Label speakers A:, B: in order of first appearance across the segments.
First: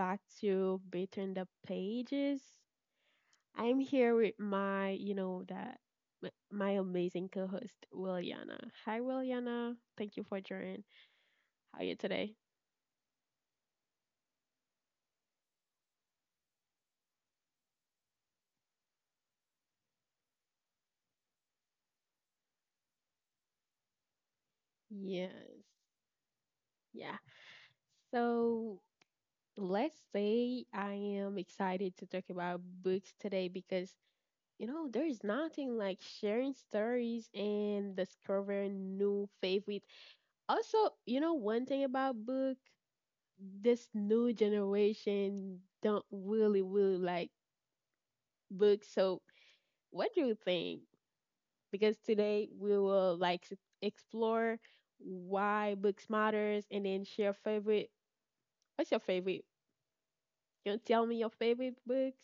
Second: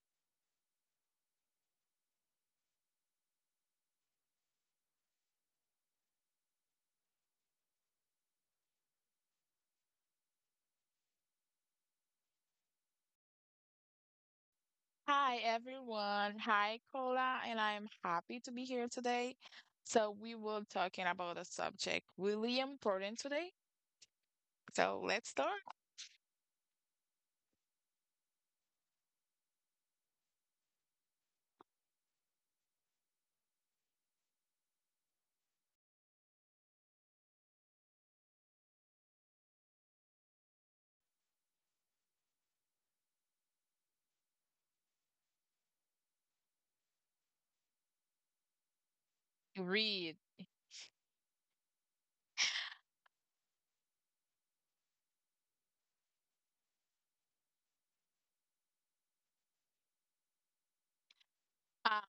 A: back to Between the Pages. I'm here with my, you know, that my amazing co-host, Williana. Hi, Williana. Thank you for joining. How are you today?
B: Hi, everyone. Hi, Kola, and I am happy to be here today. So we will talking about a subject really important today. So let's start.
A: Yes. Yeah. So let's say I am excited to talk about books today because, there is nothing like sharing stories and discovering new favorite. Also, one thing about book. This new generation don't really like books. So what do
B: Read.
A: you think? Because today we will like explore why books matters and then share favorite. What's your favorite? You tell me your favorite books.
B: Uh,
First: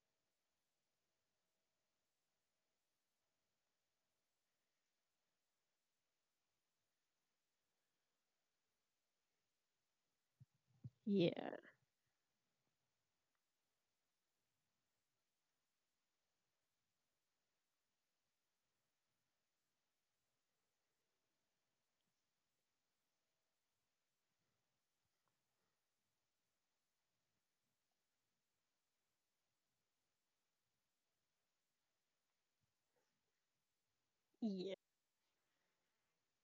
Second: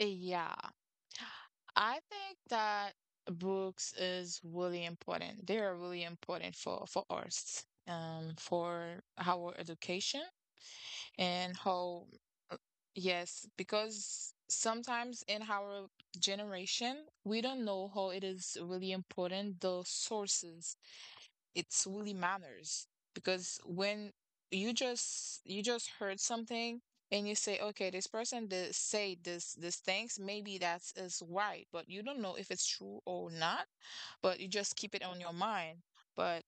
B: yeah. I think that books is really important. They are really important for us, for our education
A: Yeah,
B: and how uh, yes because sometimes in our generation we don't know how it is really important the sources, it's really matters because when you just heard something and you say okay, this person did say this things, maybe that's is right but you don't know if it's true or not, but you
A: yeah,
B: just keep it on your mind. But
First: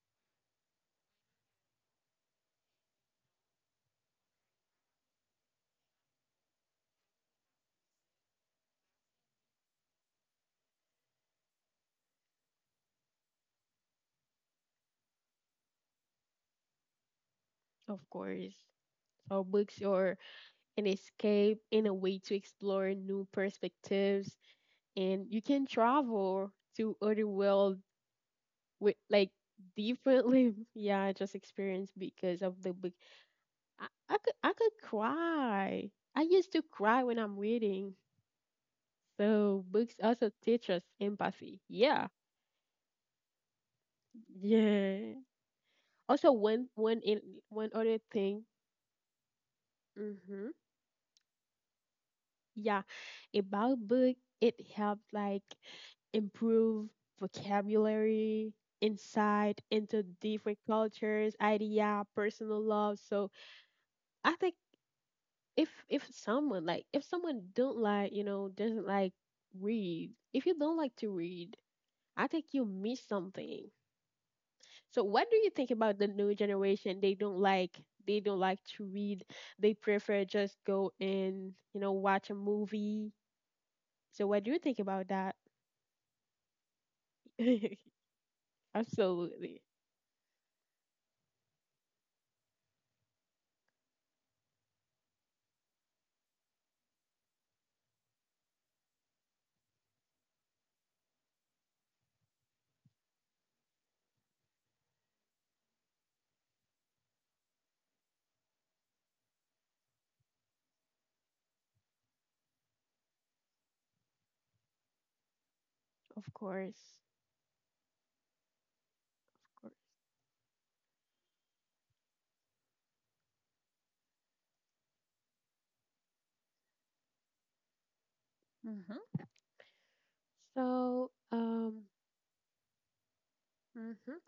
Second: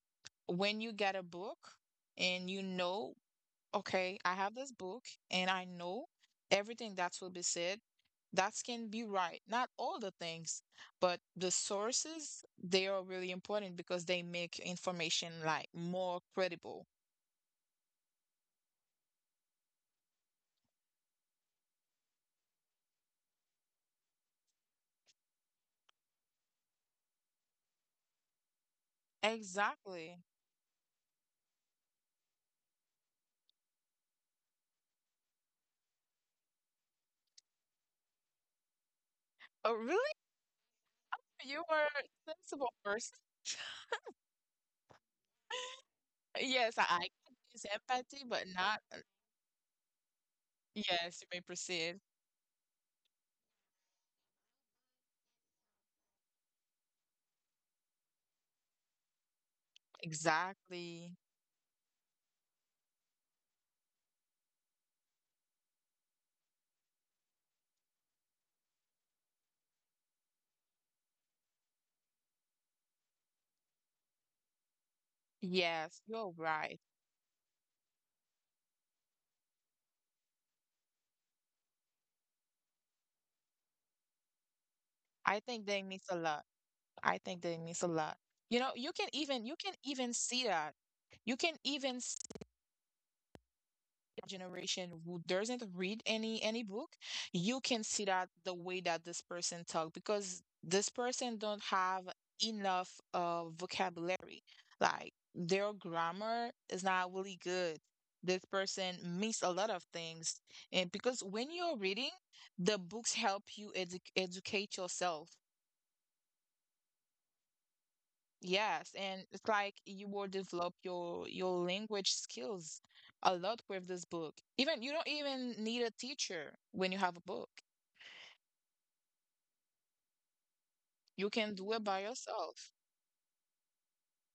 B: when you get a book and you know, okay, I have this book and I know everything that will be said. That can be right. Not all the things, but the sources, they are really important because they make information like more credible.
A: of course. Our books are an escape and a way to explore new perspectives, and you can travel to other world with like
B: Exactly.
A: deeply yeah, I just experienced because of the book. I could I could cry. I used to cry when I'm reading,
B: Oh,
A: so books
B: really?
A: also teach us
B: You
A: empathy.
B: are a
A: Yeah,
B: sensible person.
A: yeah. Also
B: Yes, I get this
A: one other
B: empathy, but
A: thing.
B: not.
A: Mm-hmm.
B: Yes, you may proceed.
A: Yeah, about book, it helps like improve vocabulary, insight into different
B: Exactly.
A: cultures, idea, personal love. So I think if someone like if someone don't like you know doesn't like read, if you don't like to read, I think you miss something. So what do you think
B: Yes,
A: about the
B: you're
A: new
B: right.
A: generation? They don't like to read. They prefer just go and, watch a movie. So what do you think about
B: I
A: that?
B: think they miss a lot. I think that it means a lot. You know, you can even you can
A: Absolutely.
B: even see that. You can even see a generation who doesn't read any book. You can see that the way that this person talk because this person don't have enough vocabulary. Like their grammar is not really good. This person miss a lot of things. And because when you're reading, the books help you educate yourself.
A: Of course.
B: Yes, and it's
A: Of
B: like
A: course.
B: you will develop your language skills a lot with this book. Even you don't even need a teacher when you have a book.
A: Mm-hmm. so
B: You can do it
A: um
B: by yourself.
A: mhm.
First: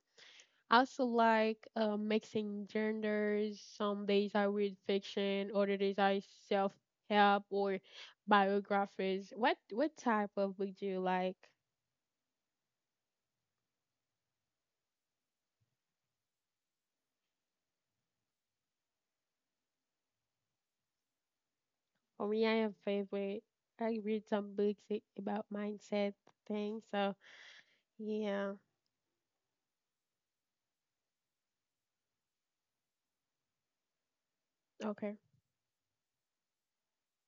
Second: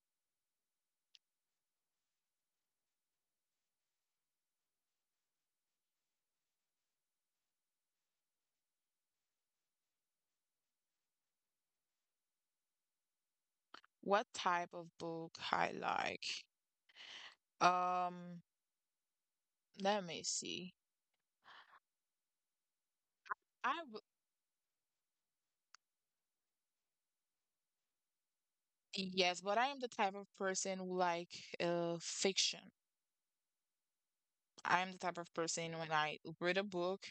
A: I also like mixing genders. Some days I read fiction, other days I self help or biographies. What type of book do you like?
B: What type of book I like? Um, Let me see.
A: For me, I have favorite.
B: I
A: I read some books about mindset things. So yeah,
B: yes, but I am the type of person who like fiction. I'm
A: okay,
B: the type of person when I read a book,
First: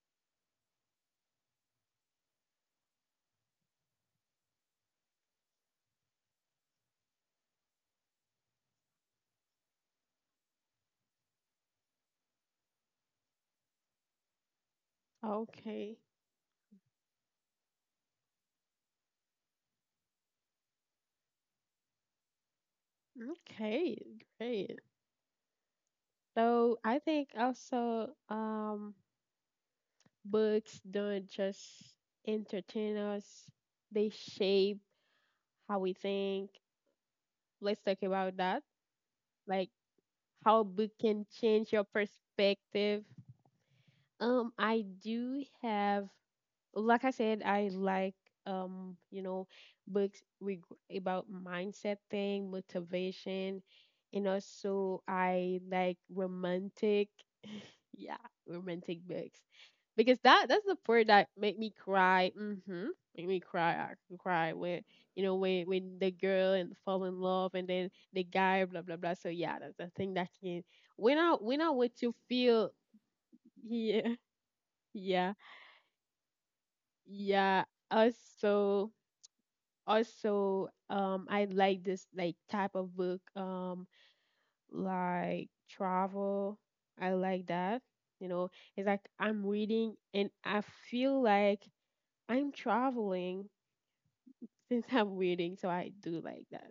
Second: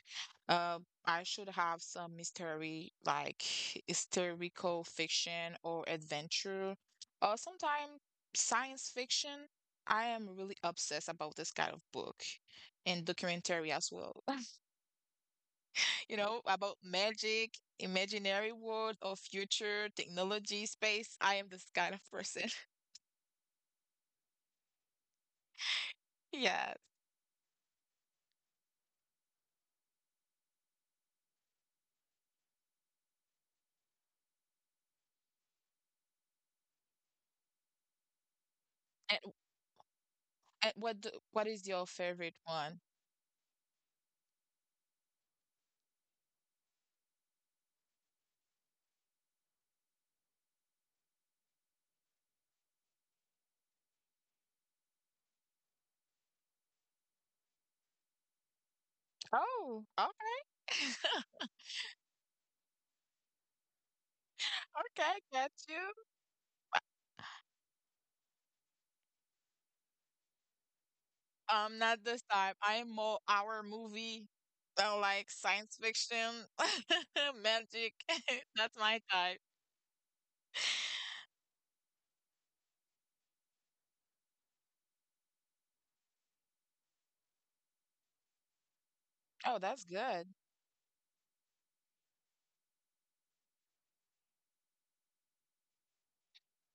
B: uh, I should have some mystery, like historical fiction or adventure, or sometimes science fiction. I am really obsessed about this kind of book and documentary as well.
A: okay,
B: You know, about magic, imaginary world, or future technology, space. I am this kind of person.
A: okay, great.
B: Yes.
A: So I think also, books don't just entertain us; they shape how we think. Let's talk about that.
B: And,
A: Like how
B: and
A: book
B: what
A: can
B: what is
A: change your
B: your favorite one?
A: perspective. I do have, like I said, I like, um, you know, books about mindset thing, motivation, and also I like romantic, yeah, romantic books.
B: Oh,
A: Because that's the
B: okay.
A: part that made me cry. Mm-hmm. Make me cry. I could cry when, you
B: Okay,
A: know,
B: get
A: when
B: you.
A: the girl and fall in love and then the guy blah blah blah. So yeah, that's the thing that can. When I want
B: Not
A: to
B: this time.
A: feel.
B: I am more our
A: Yeah.
B: movie than like
A: Yeah,
B: science fiction,
A: yeah.
B: magic. That's
A: Also
B: my type.
A: also, I like this like type of book, like travel. I like that. You know, it's like I'm
B: Oh, that's
A: reading
B: good.
A: and I feel like I'm traveling since I'm reading, so I do like that.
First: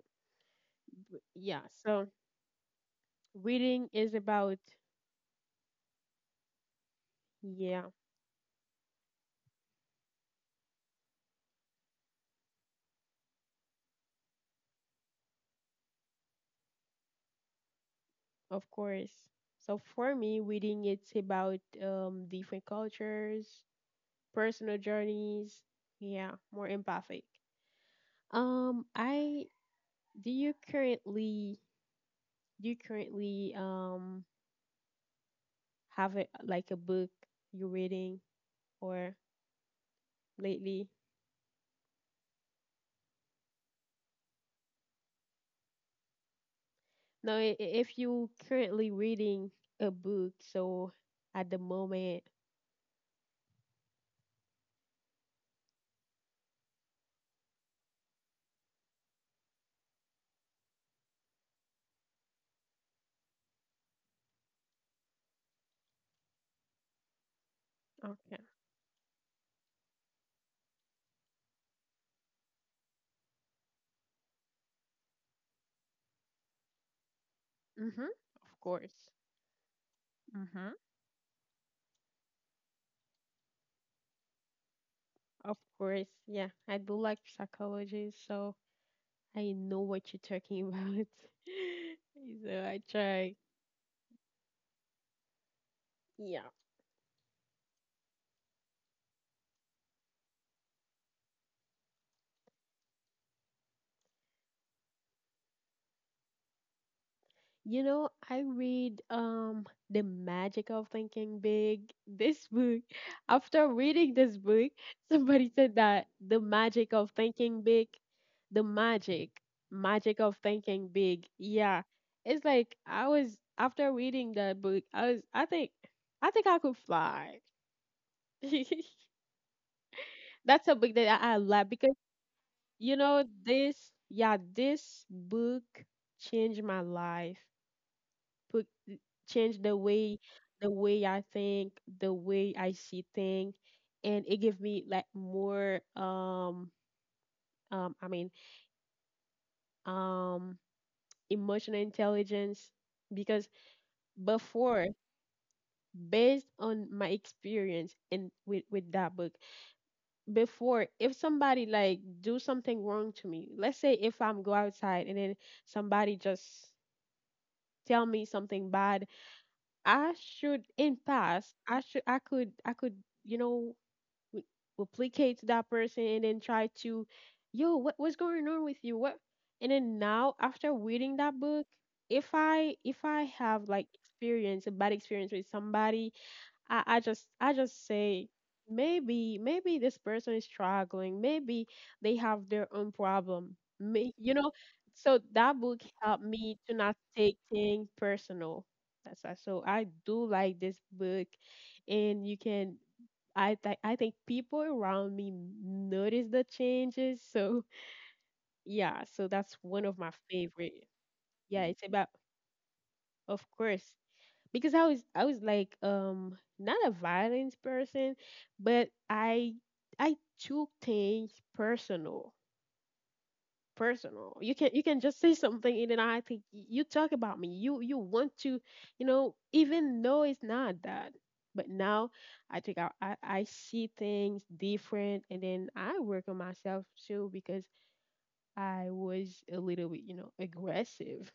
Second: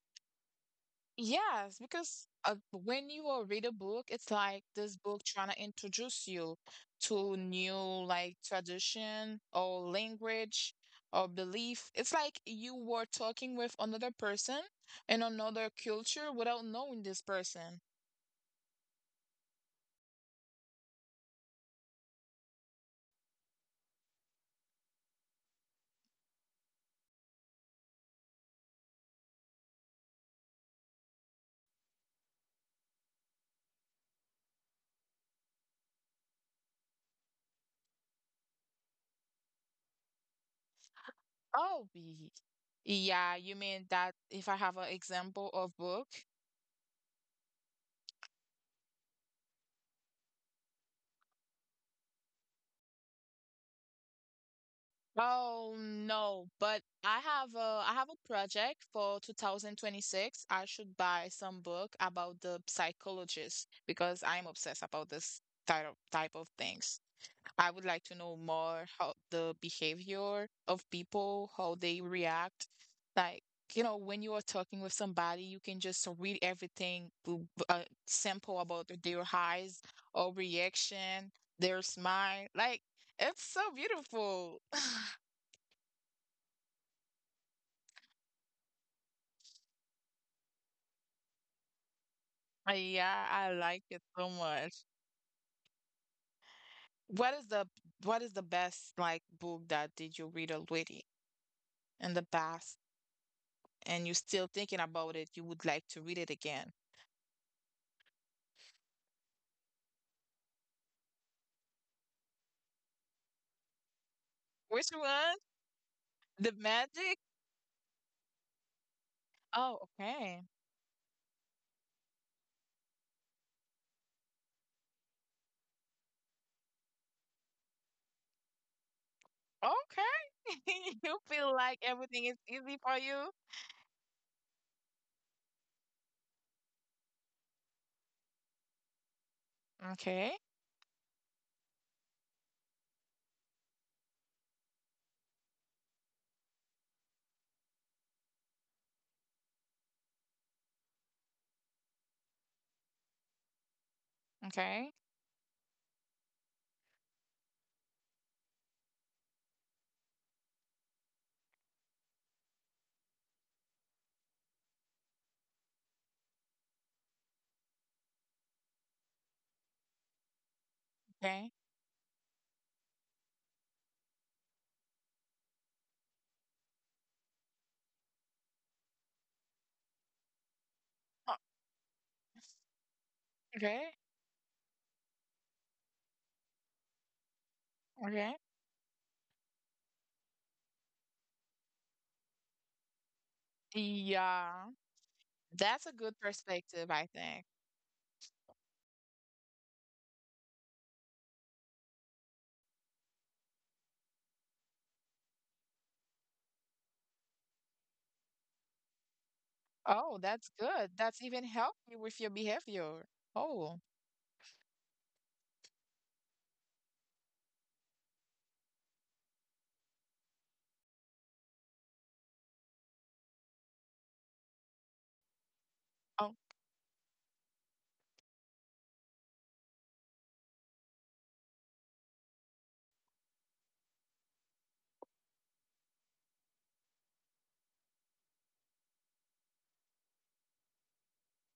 A: Yeah,
B: Yes,
A: so
B: because when you will read a
A: reading
B: book,
A: is
B: it's
A: about,
B: like this book trying to introduce you to new
A: yeah,
B: like tradition or language or belief. It's like you were talking with another person in another culture without knowing this person.
A: of course. So for me, reading it's about, different cultures, personal journeys, yeah, more empathic. I Do you currently do you currently um have a, like a book you're reading or lately?
B: Oh, yeah, you mean that if I have an example of book?
A: No, if you currently reading a book, so at the moment,
B: Oh no, but I have a project for 2026. I should buy some book about the psychologist because I'm obsessed about this type of things. I would like to
A: okay.
B: know more how the behavior of people, how they react. Like, you know, when you are talking with somebody, you can just read everything,
A: Mhm. Of
B: sample about
A: course.
B: their eyes or
A: Mm-hmm.
B: reaction, their smile. Like, it's so beautiful.
A: Of course. Yeah, I do like psychology, so I know what you're talking about. So I
B: Yeah,
A: try.
B: I like it so much.
A: Yeah.
B: What is the what is the best like book that did you read already in the past and you're still thinking about it, you would like to read it again?
A: You know, I read, The Magic of Thinking Big, this book. After reading this book,
B: Which one?
A: somebody said that the
B: The
A: magic of
B: magic?
A: thinking big, the magic,
B: Oh,
A: magic of
B: okay.
A: thinking big. Yeah. It's like I was after reading that book, I was I think I could fly.
B: Okay.
A: That's a book
B: You
A: that I
B: feel
A: love
B: like
A: because
B: everything is easy
A: you
B: for
A: know
B: you?
A: this, yeah, this book changed my life. Change
B: Okay.
A: the way I think, the way I see things, and it give me like more I mean um emotional intelligence because
B: Okay.
A: before, based on my experience and with that book, before if somebody like do something wrong to me, let's say if I'm go outside and then somebody just tell me something bad, I should in
B: Okay.
A: past I could I could you know, w- replicate that person and then try to, yo what, what's going on with you what. And then now after reading
B: uh,
A: that book, if I have
B: Okay.
A: like experience a bad experience with somebody, I just I just
B: Okay.
A: say maybe, maybe this person is struggling. Maybe they have their own problem. May, you
B: Yeah.
A: know, so that
B: That's a
A: book
B: good
A: helped me
B: perspective,
A: to
B: I
A: not
B: think.
A: take things personal. That's why. So I do like this book, and you can. I think people around me notice the changes. So yeah, so that's one
B: Oh,
A: of my
B: that's good.
A: favorite.
B: That's even help
A: Yeah,
B: you
A: it's
B: with your
A: about
B: behavior.
A: of
B: Oh.
A: course because I was like, not a violent person, but I took things personal. Personal. You can just say something and then
B: Oh,
A: I think you talk about me. You want to, you know, even though it's not that. But now I think I see things different and then I work on myself too because I was a little bit, you know, aggressive.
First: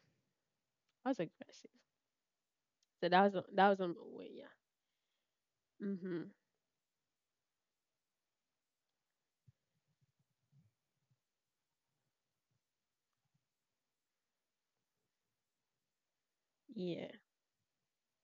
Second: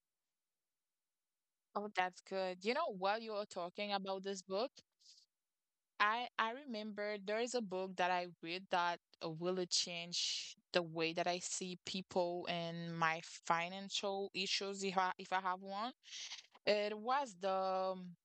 A: I was aggressive.
B: oh, that's good. You know,
A: So
B: while
A: that
B: you
A: was
B: are
A: that was
B: talking
A: on my
B: about
A: way,
B: this
A: yeah.
B: book, I remember there is a book that I read that really changed the way that I see people and my financial issues if I have one. It
A: Mhm.
B: was the um,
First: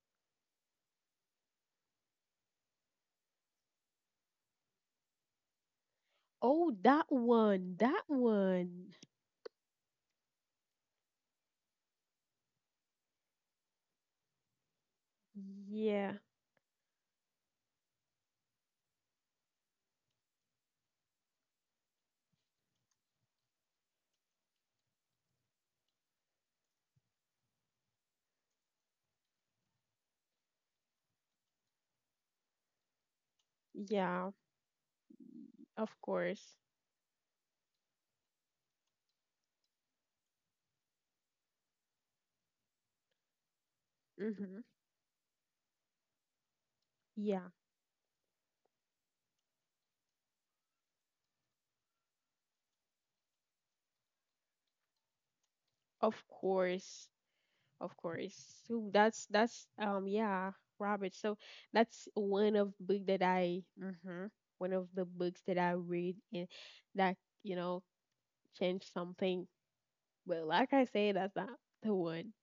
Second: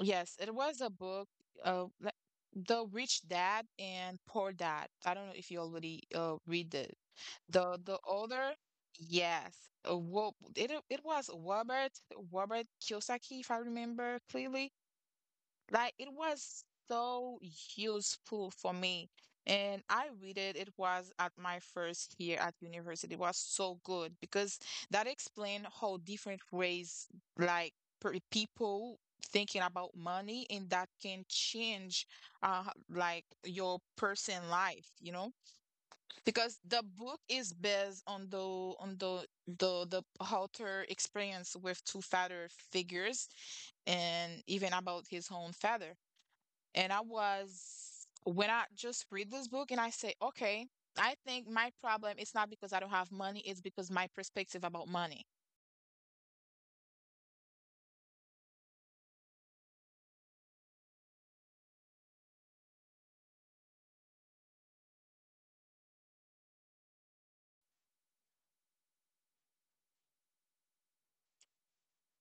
B: yes, it was a book like The Rich Dad and Poor Dad. I don't know if you already
A: Oh,
B: read it.
A: that one.
B: The
A: That
B: author,
A: one.
B: yes, well, it was Robert Kiyosaki if I remember clearly. Like it
A: Yeah,
B: was so useful for me. And I read it, it was at my first year at university. It was so good because that explained how different ways like people thinking about money and that can change uh like your
A: yeah,
B: person life, you know?
A: of course.
B: Because the book is based on the author experience with two father figures and
A: Mm-hmm.
B: even about his own father. And I
A: Yeah,
B: was, when I just read this book and I say, okay, I think my problem is not because I don't have money, it's because my perspective about money.
A: of course, of course. So that's, yeah, Robert. So that's one of book that I mm-hmm, one of the books that I read and that, you know, changed something. But like I say, that's not the one.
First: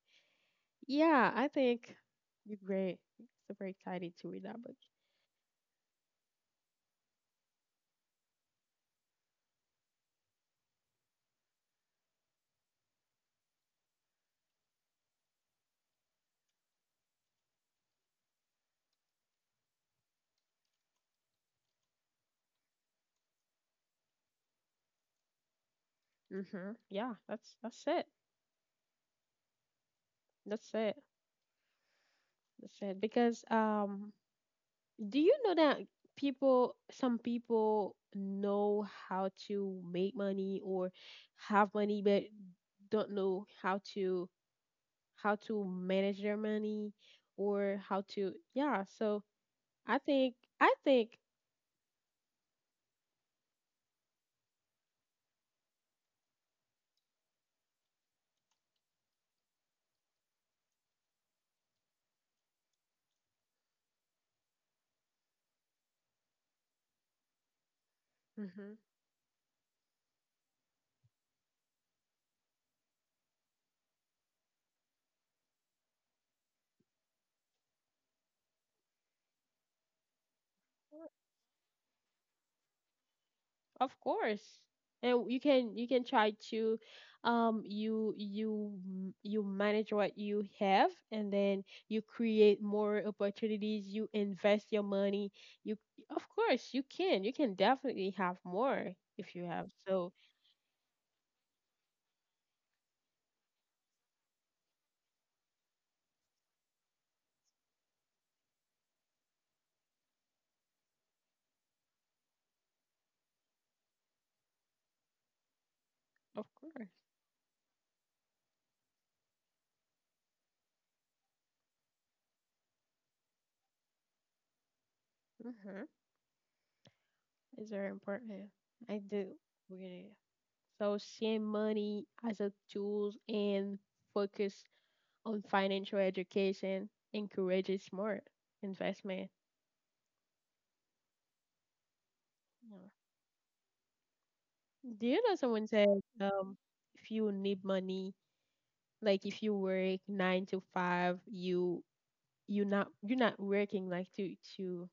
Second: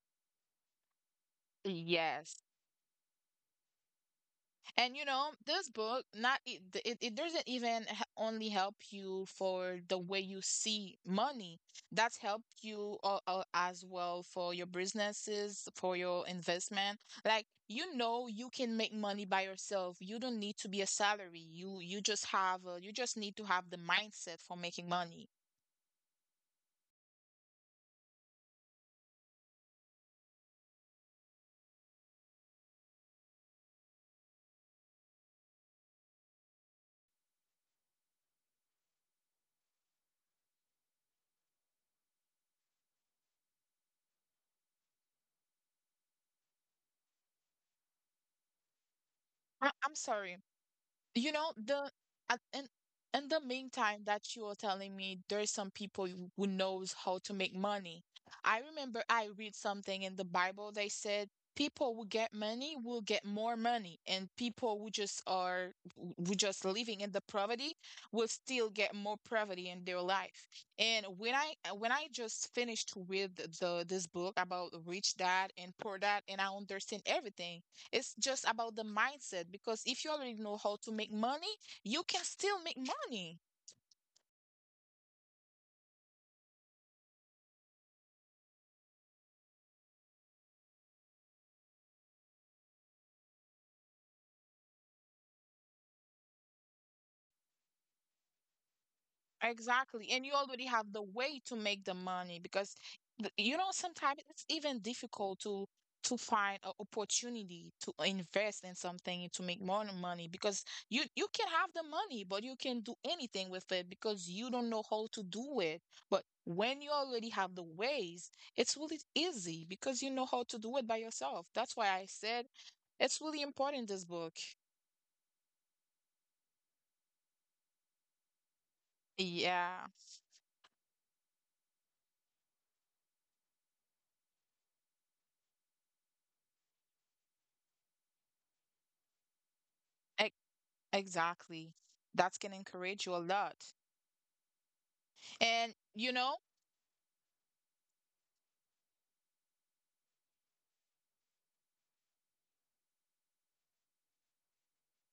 A: Yeah, I think
B: Yes.
A: you're great. Super excited to read that book.
B: And you know, this book not it, it, it doesn't even only help you for the way you see money. That's help you as well for your businesses, for your investment. Like you know, you can make money by yourself. You don't need to be a salary. You just have you just need to have the mindset for making money.
A: Mm-hmm. Yeah, that's it. That's it. That's it. Because, do you know that people, some people know how to make money or have money, but don't know how to manage their money or how to, yeah. So
B: I'm sorry.
A: I
B: You
A: think.
B: know the at, and in the meantime that you are telling me there's some people who knows how to make money. I remember I read something in the Bible, they said people who get money will get more money and people who just are who just living in the poverty will still
A: Mm-hmm,
B: get more poverty in their life. And when I just finished with the this book about Rich Dad and Poor Dad and I understand everything, it's just about the mindset because if you already know how to make money, you can still make money.
A: of course. And you can try to, you you manage what you have and then you create more opportunities, you invest your money. You Of course you can. You can definitely have more if you have.
B: Exactly. And
A: So,
B: you already have the way to make the money because you know sometimes it's even difficult to find an opportunity to invest in something to make more money because you can have the money but you can do anything with it because you don't know how to do it. But
A: of
B: when you
A: course.
B: already have the ways, it's really easy because you know how to do it by yourself. That's why I said it's really important, this book.
A: Mhm. It's very important. I do
B: Yeah,
A: really. So, seeing money as a tool and focus on financial education encourages smart investment.
B: e- exactly. That can encourage you a lot.
A: Do you know
B: And
A: someone
B: you
A: said,
B: know,
A: if you need money, like if you work nine to five, you not, you're not working like to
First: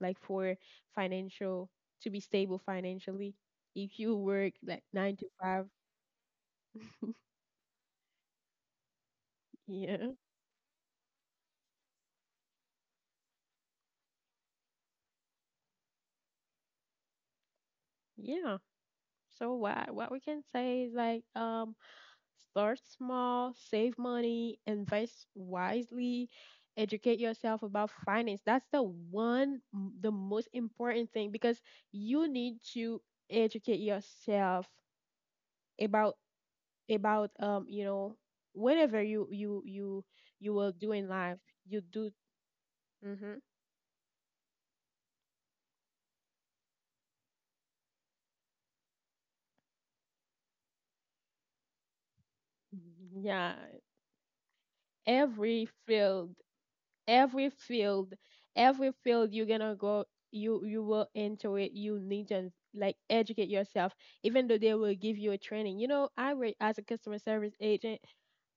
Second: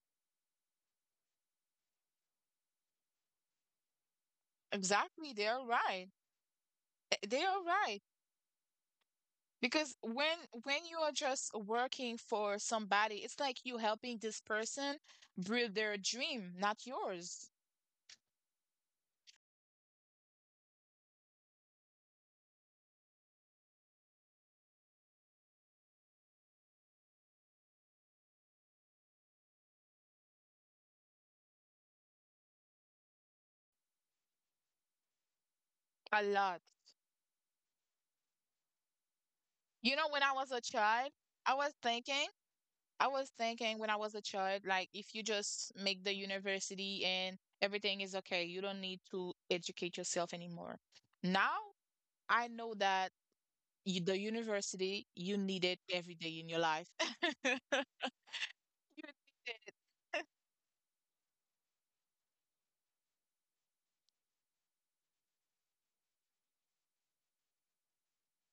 A: like for financial, to be stable financially. If you work like nine to
B: exactly, they are
A: five,
B: right. Eh, they are right. Because
A: yeah,
B: when you are just working for somebody, it's like you helping this person build their dream, not yours.
A: yeah. So what we can say is like, start small, save money, invest wisely, educate yourself about finance. That's the one, the most important thing because you need to educate yourself about
B: A lot.
A: you know whatever you
B: You know, when I
A: you
B: was a
A: will do in
B: child,
A: life.
B: I
A: You
B: was
A: do,
B: thinking I was
A: hmm,
B: thinking when I was a child, like if you just make the university and everything is okay, you don't need to educate yourself anymore. Now I know that
A: yeah,
B: you, the university, you
A: every
B: need it every
A: field
B: day in your life.
A: every field
B: You
A: every field you're
B: need
A: gonna
B: it.
A: go, you will enter it, you need to like educate yourself, even though they will give you a training. You know, I work as a customer service agent.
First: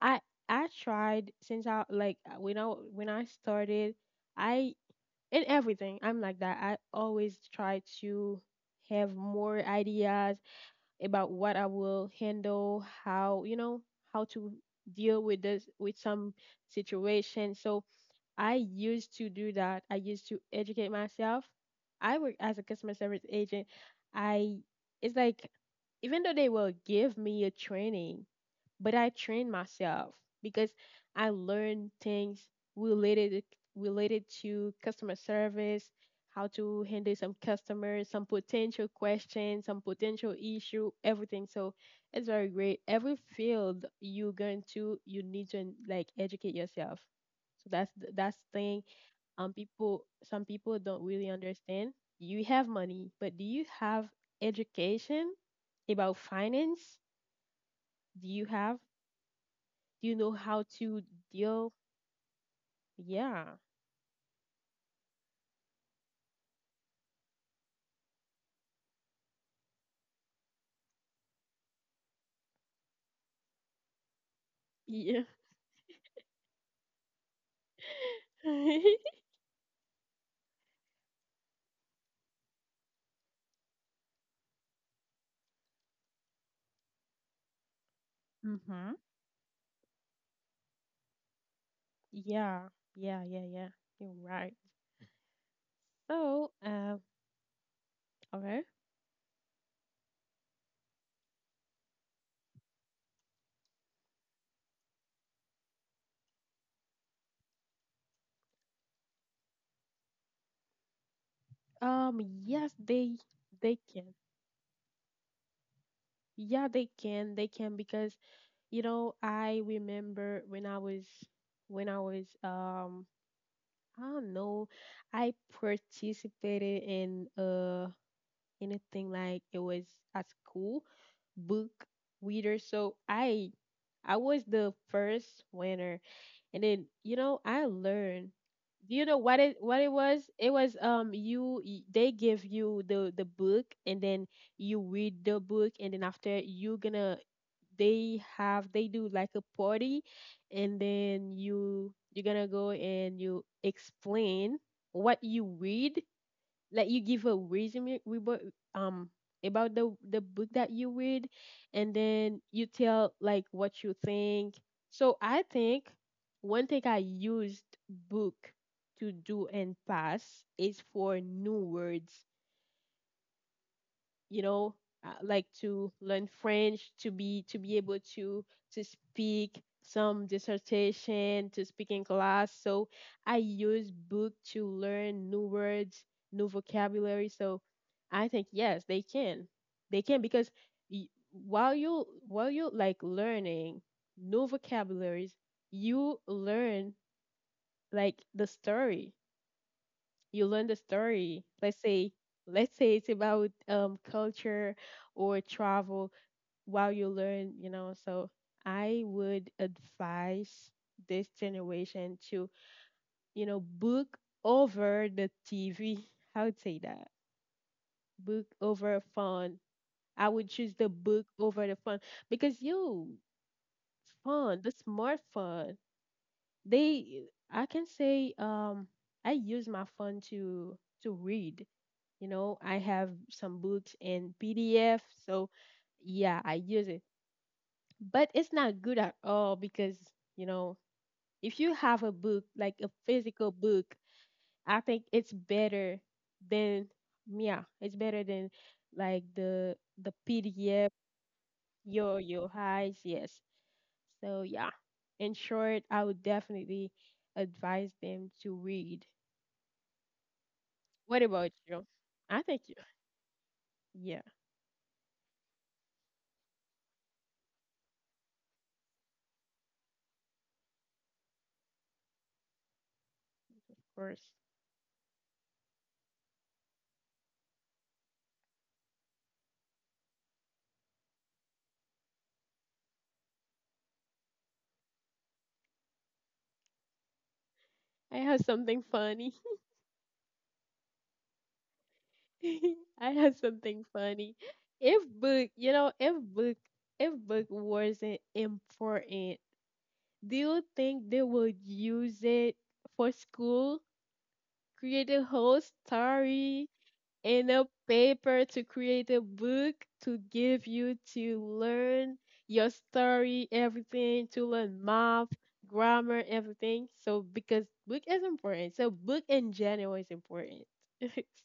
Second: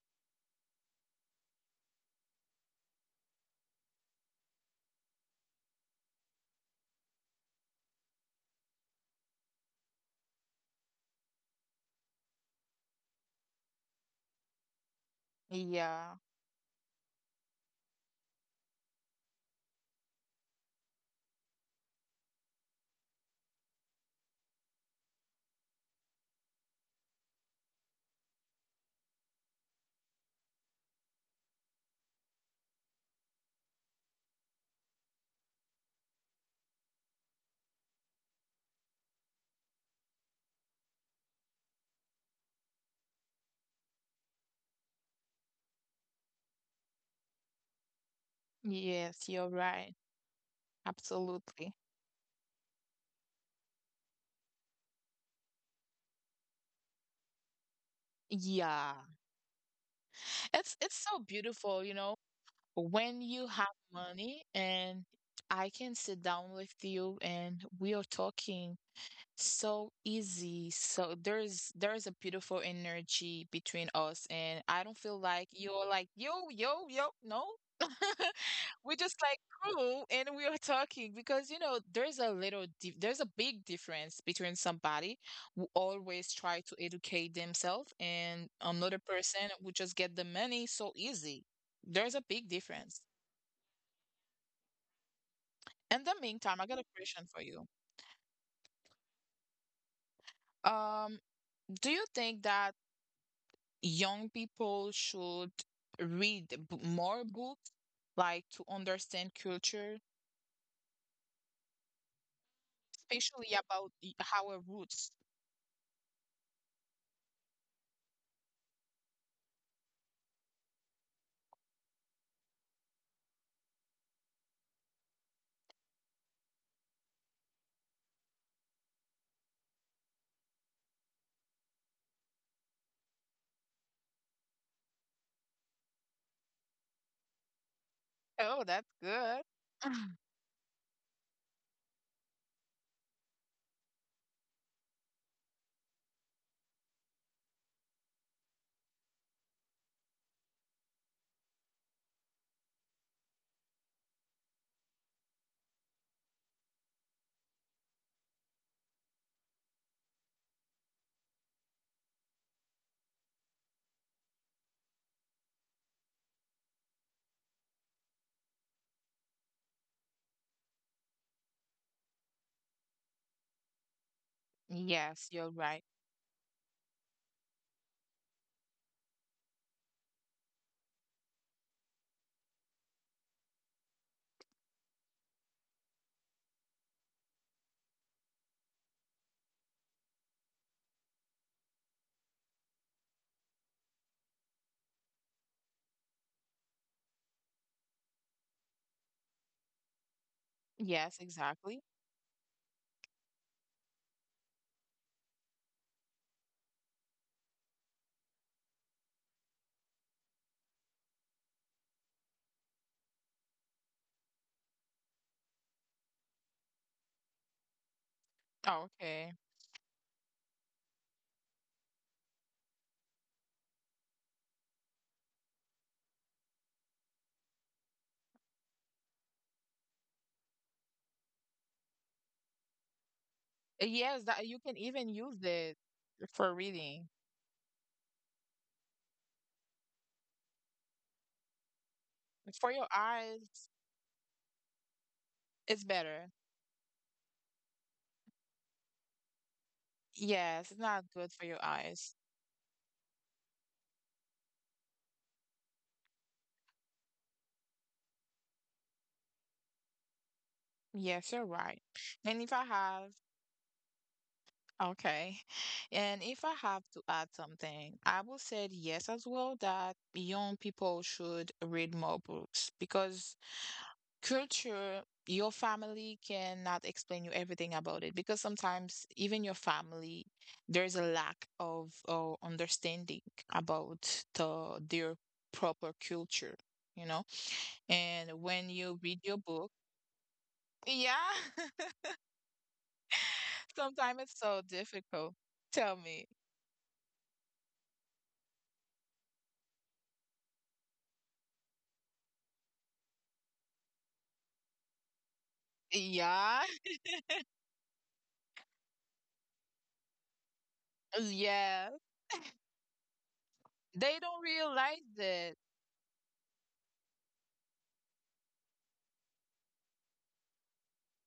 A: i I tried since I like, when I started I in everything. I'm like that, I always try to have more ideas about what I will handle, how, you know, how to deal with this, with
B: Yeah.
A: some situation. So I used to do that. I used to educate myself. I work as a customer service agent. I It's like even though they will give me a training, but I trained myself because I learned things related related to customer service, how to handle some customers, some potential questions, some potential issue, everything. So it's very great. Every field you go into, you need to like educate yourself. So that's thing.
B: Yes, you're right.
A: People, some people don't really
B: Absolutely.
A: understand. You have money, but do you have education about finance? Do you have,
B: Yeah.
A: do you know how
B: It's
A: to
B: so
A: deal.
B: beautiful, you know, when you
A: Yeah,
B: have money and I can sit down with you and we are talking so easy. So there's a beautiful energy between us, and I don't feel
A: yeah.
B: like you're like yo yo yo no. We're just like cool, and we are talking because you know there's there's a big difference between somebody who always try to educate themselves and another
A: Mm-hmm.
B: person who just get the money so easy. There's a big
A: Yeah,
B: difference.
A: yeah, yeah, yeah, you're right.
B: In the
A: so
B: meantime, I got a
A: um
B: question for you.
A: okay.
B: Um, do you think that young people should read more books, like to understand culture,
A: Yes,
B: especially
A: they
B: about
A: can
B: our roots.
A: yeah, they can, because you know I remember when I was, when I was, I don't know, I participated in, anything like, it was at school, book reader. So I was the first winner. And then, you know, I learned.
B: Oh, that's
A: Do you know what
B: good.
A: it was? It was you they give you the book, and then you read the book, and then after you gonna they do like a party, and then you're gonna go and you explain what you read, like you give a resume um about the book that you read, and then you tell like what you think. So I think one thing I used book to do and pass is for new words, you know,
B: Yes,
A: like
B: you're
A: to
B: right.
A: learn French to be able to speak some dissertation, to speak in class. So I use book to learn new words, new vocabulary. So I think yes, they can, they can, because y- while you like learning new vocabularies, you learn like the story. You learn the
B: Yes,
A: story. Let's
B: exactly.
A: say, let's say it's about culture or travel, while you learn, you know. So I would advise this generation to, you know, book over the TV. I would say that book over phone.
B: Okay.
A: I would choose the book over the phone, because you phone, the smartphone, they I can say, I use my phone to read. You know, I have some books in
B: Yes, that you
A: PDF,
B: can even
A: so
B: use it
A: yeah, I
B: for
A: use it.
B: reading.
A: But it's not good at all because, you know, if you have a book, like a
B: For your
A: physical book,
B: eyes,
A: I think it's better
B: it's better.
A: than, yeah, it's better than like the PDF,
B: Yes, it's not good for your
A: your
B: eyes.
A: highs, yes. So yeah. In short, I would definitely advise them to read. What about
B: Yes, you're
A: you?
B: right.
A: I think
B: And if
A: you
B: I have
A: Yeah, of
B: Okay. And if I have to add something, I will say yes as well that young people should read more books because
A: course.
B: culture, your family cannot explain you everything about it because sometimes even your family, there's a lack of understanding about the their proper culture, you know?
A: I have
B: And
A: something
B: when you
A: funny.
B: read your book, yeah,
A: I have something funny.
B: sometimes it's so
A: If
B: difficult.
A: book, you know,
B: Tell
A: if
B: me.
A: book, if book wasn't important, do you think they would use it for school? Create a whole story
B: Yeah.
A: in a paper to create a book to give you to
B: Yeah.
A: learn your story, everything,
B: They
A: to
B: don't
A: learn math,
B: realize it.
A: grammar, everything. So because book is important. So book in general is important.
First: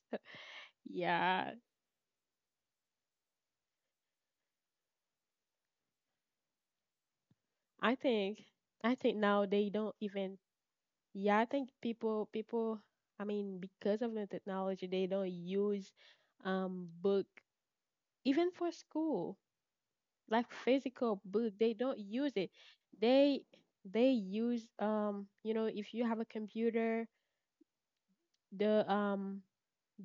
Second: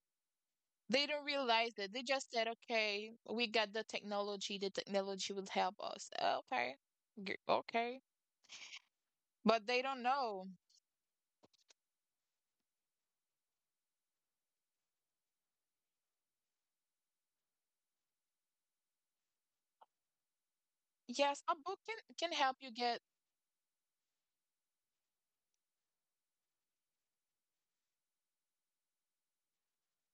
B: They don't
A: Yeah.
B: realize it. They just said, okay, we got the technology. The technology will help us. Okay.
A: I
B: Okay.
A: think I think now
B: But
A: they
B: they
A: don't
B: don't
A: even,
B: know.
A: yeah, I think people, I mean, because of the technology, they don't use book even for school, like physical
B: Yes, a
A: book,
B: book
A: they don't
B: can
A: use
B: help
A: it.
B: you get.
A: They use, you know, if you have a computer, the um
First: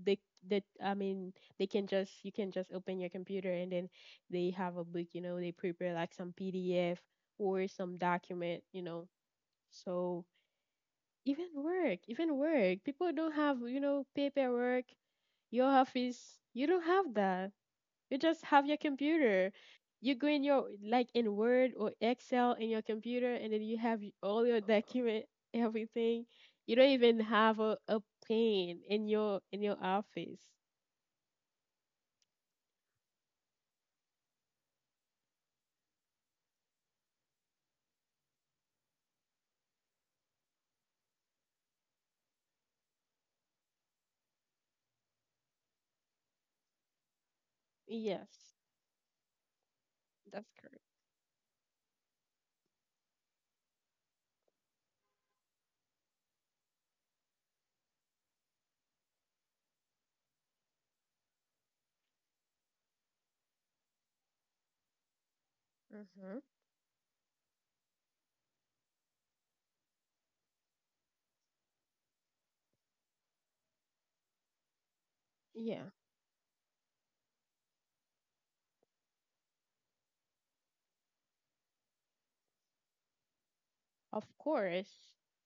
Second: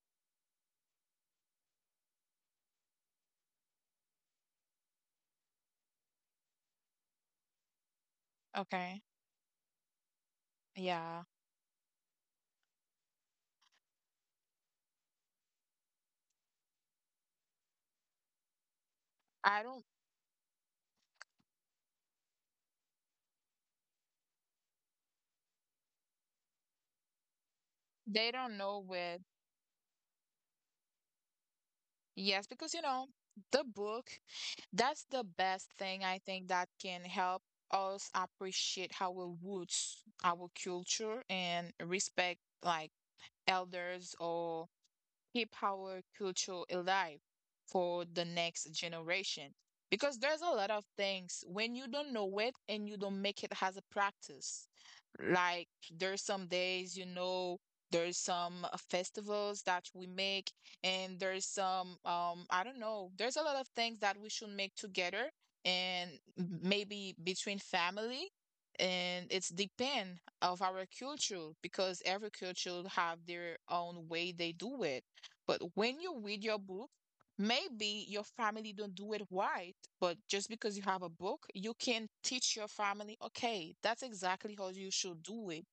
A: the the I mean, they can just, you can just open your computer, and then they have a book, you know, they prepare like some PDF or some document, you
B: Okay.
A: know. So
B: Yeah.
A: even work, even work, people don't have, you know, paperwork, your office. You don't have that. You just have your computer.
B: I don't,
A: You go in your, like in Word or Excel in your computer, and then you have all your document, everything. You don't even have a
B: they don't know
A: pen
B: where.
A: in your office.
B: Yes, because, you know, the book, that's the best thing I think that can help us appreciate our roots, our culture, and respect like elders or keep our culture alive for the next
A: Yes,
B: generation. Because there's a
A: that's
B: lot of
A: correct.
B: things when you don't know it and you don't make it as a practice. Like there's some days, there's some festivals that we make, and there's some I don't know, there's a lot of things that we should make together and
A: Mm-hmm.
B: maybe between family, and it's depend of our culture because every culture have their own way they do it. But when
A: Yeah,
B: you read your book, maybe your family don't do it right, but just because you have a book, you can teach your family, okay, that's
A: of
B: exactly how you should
A: course,
B: do it.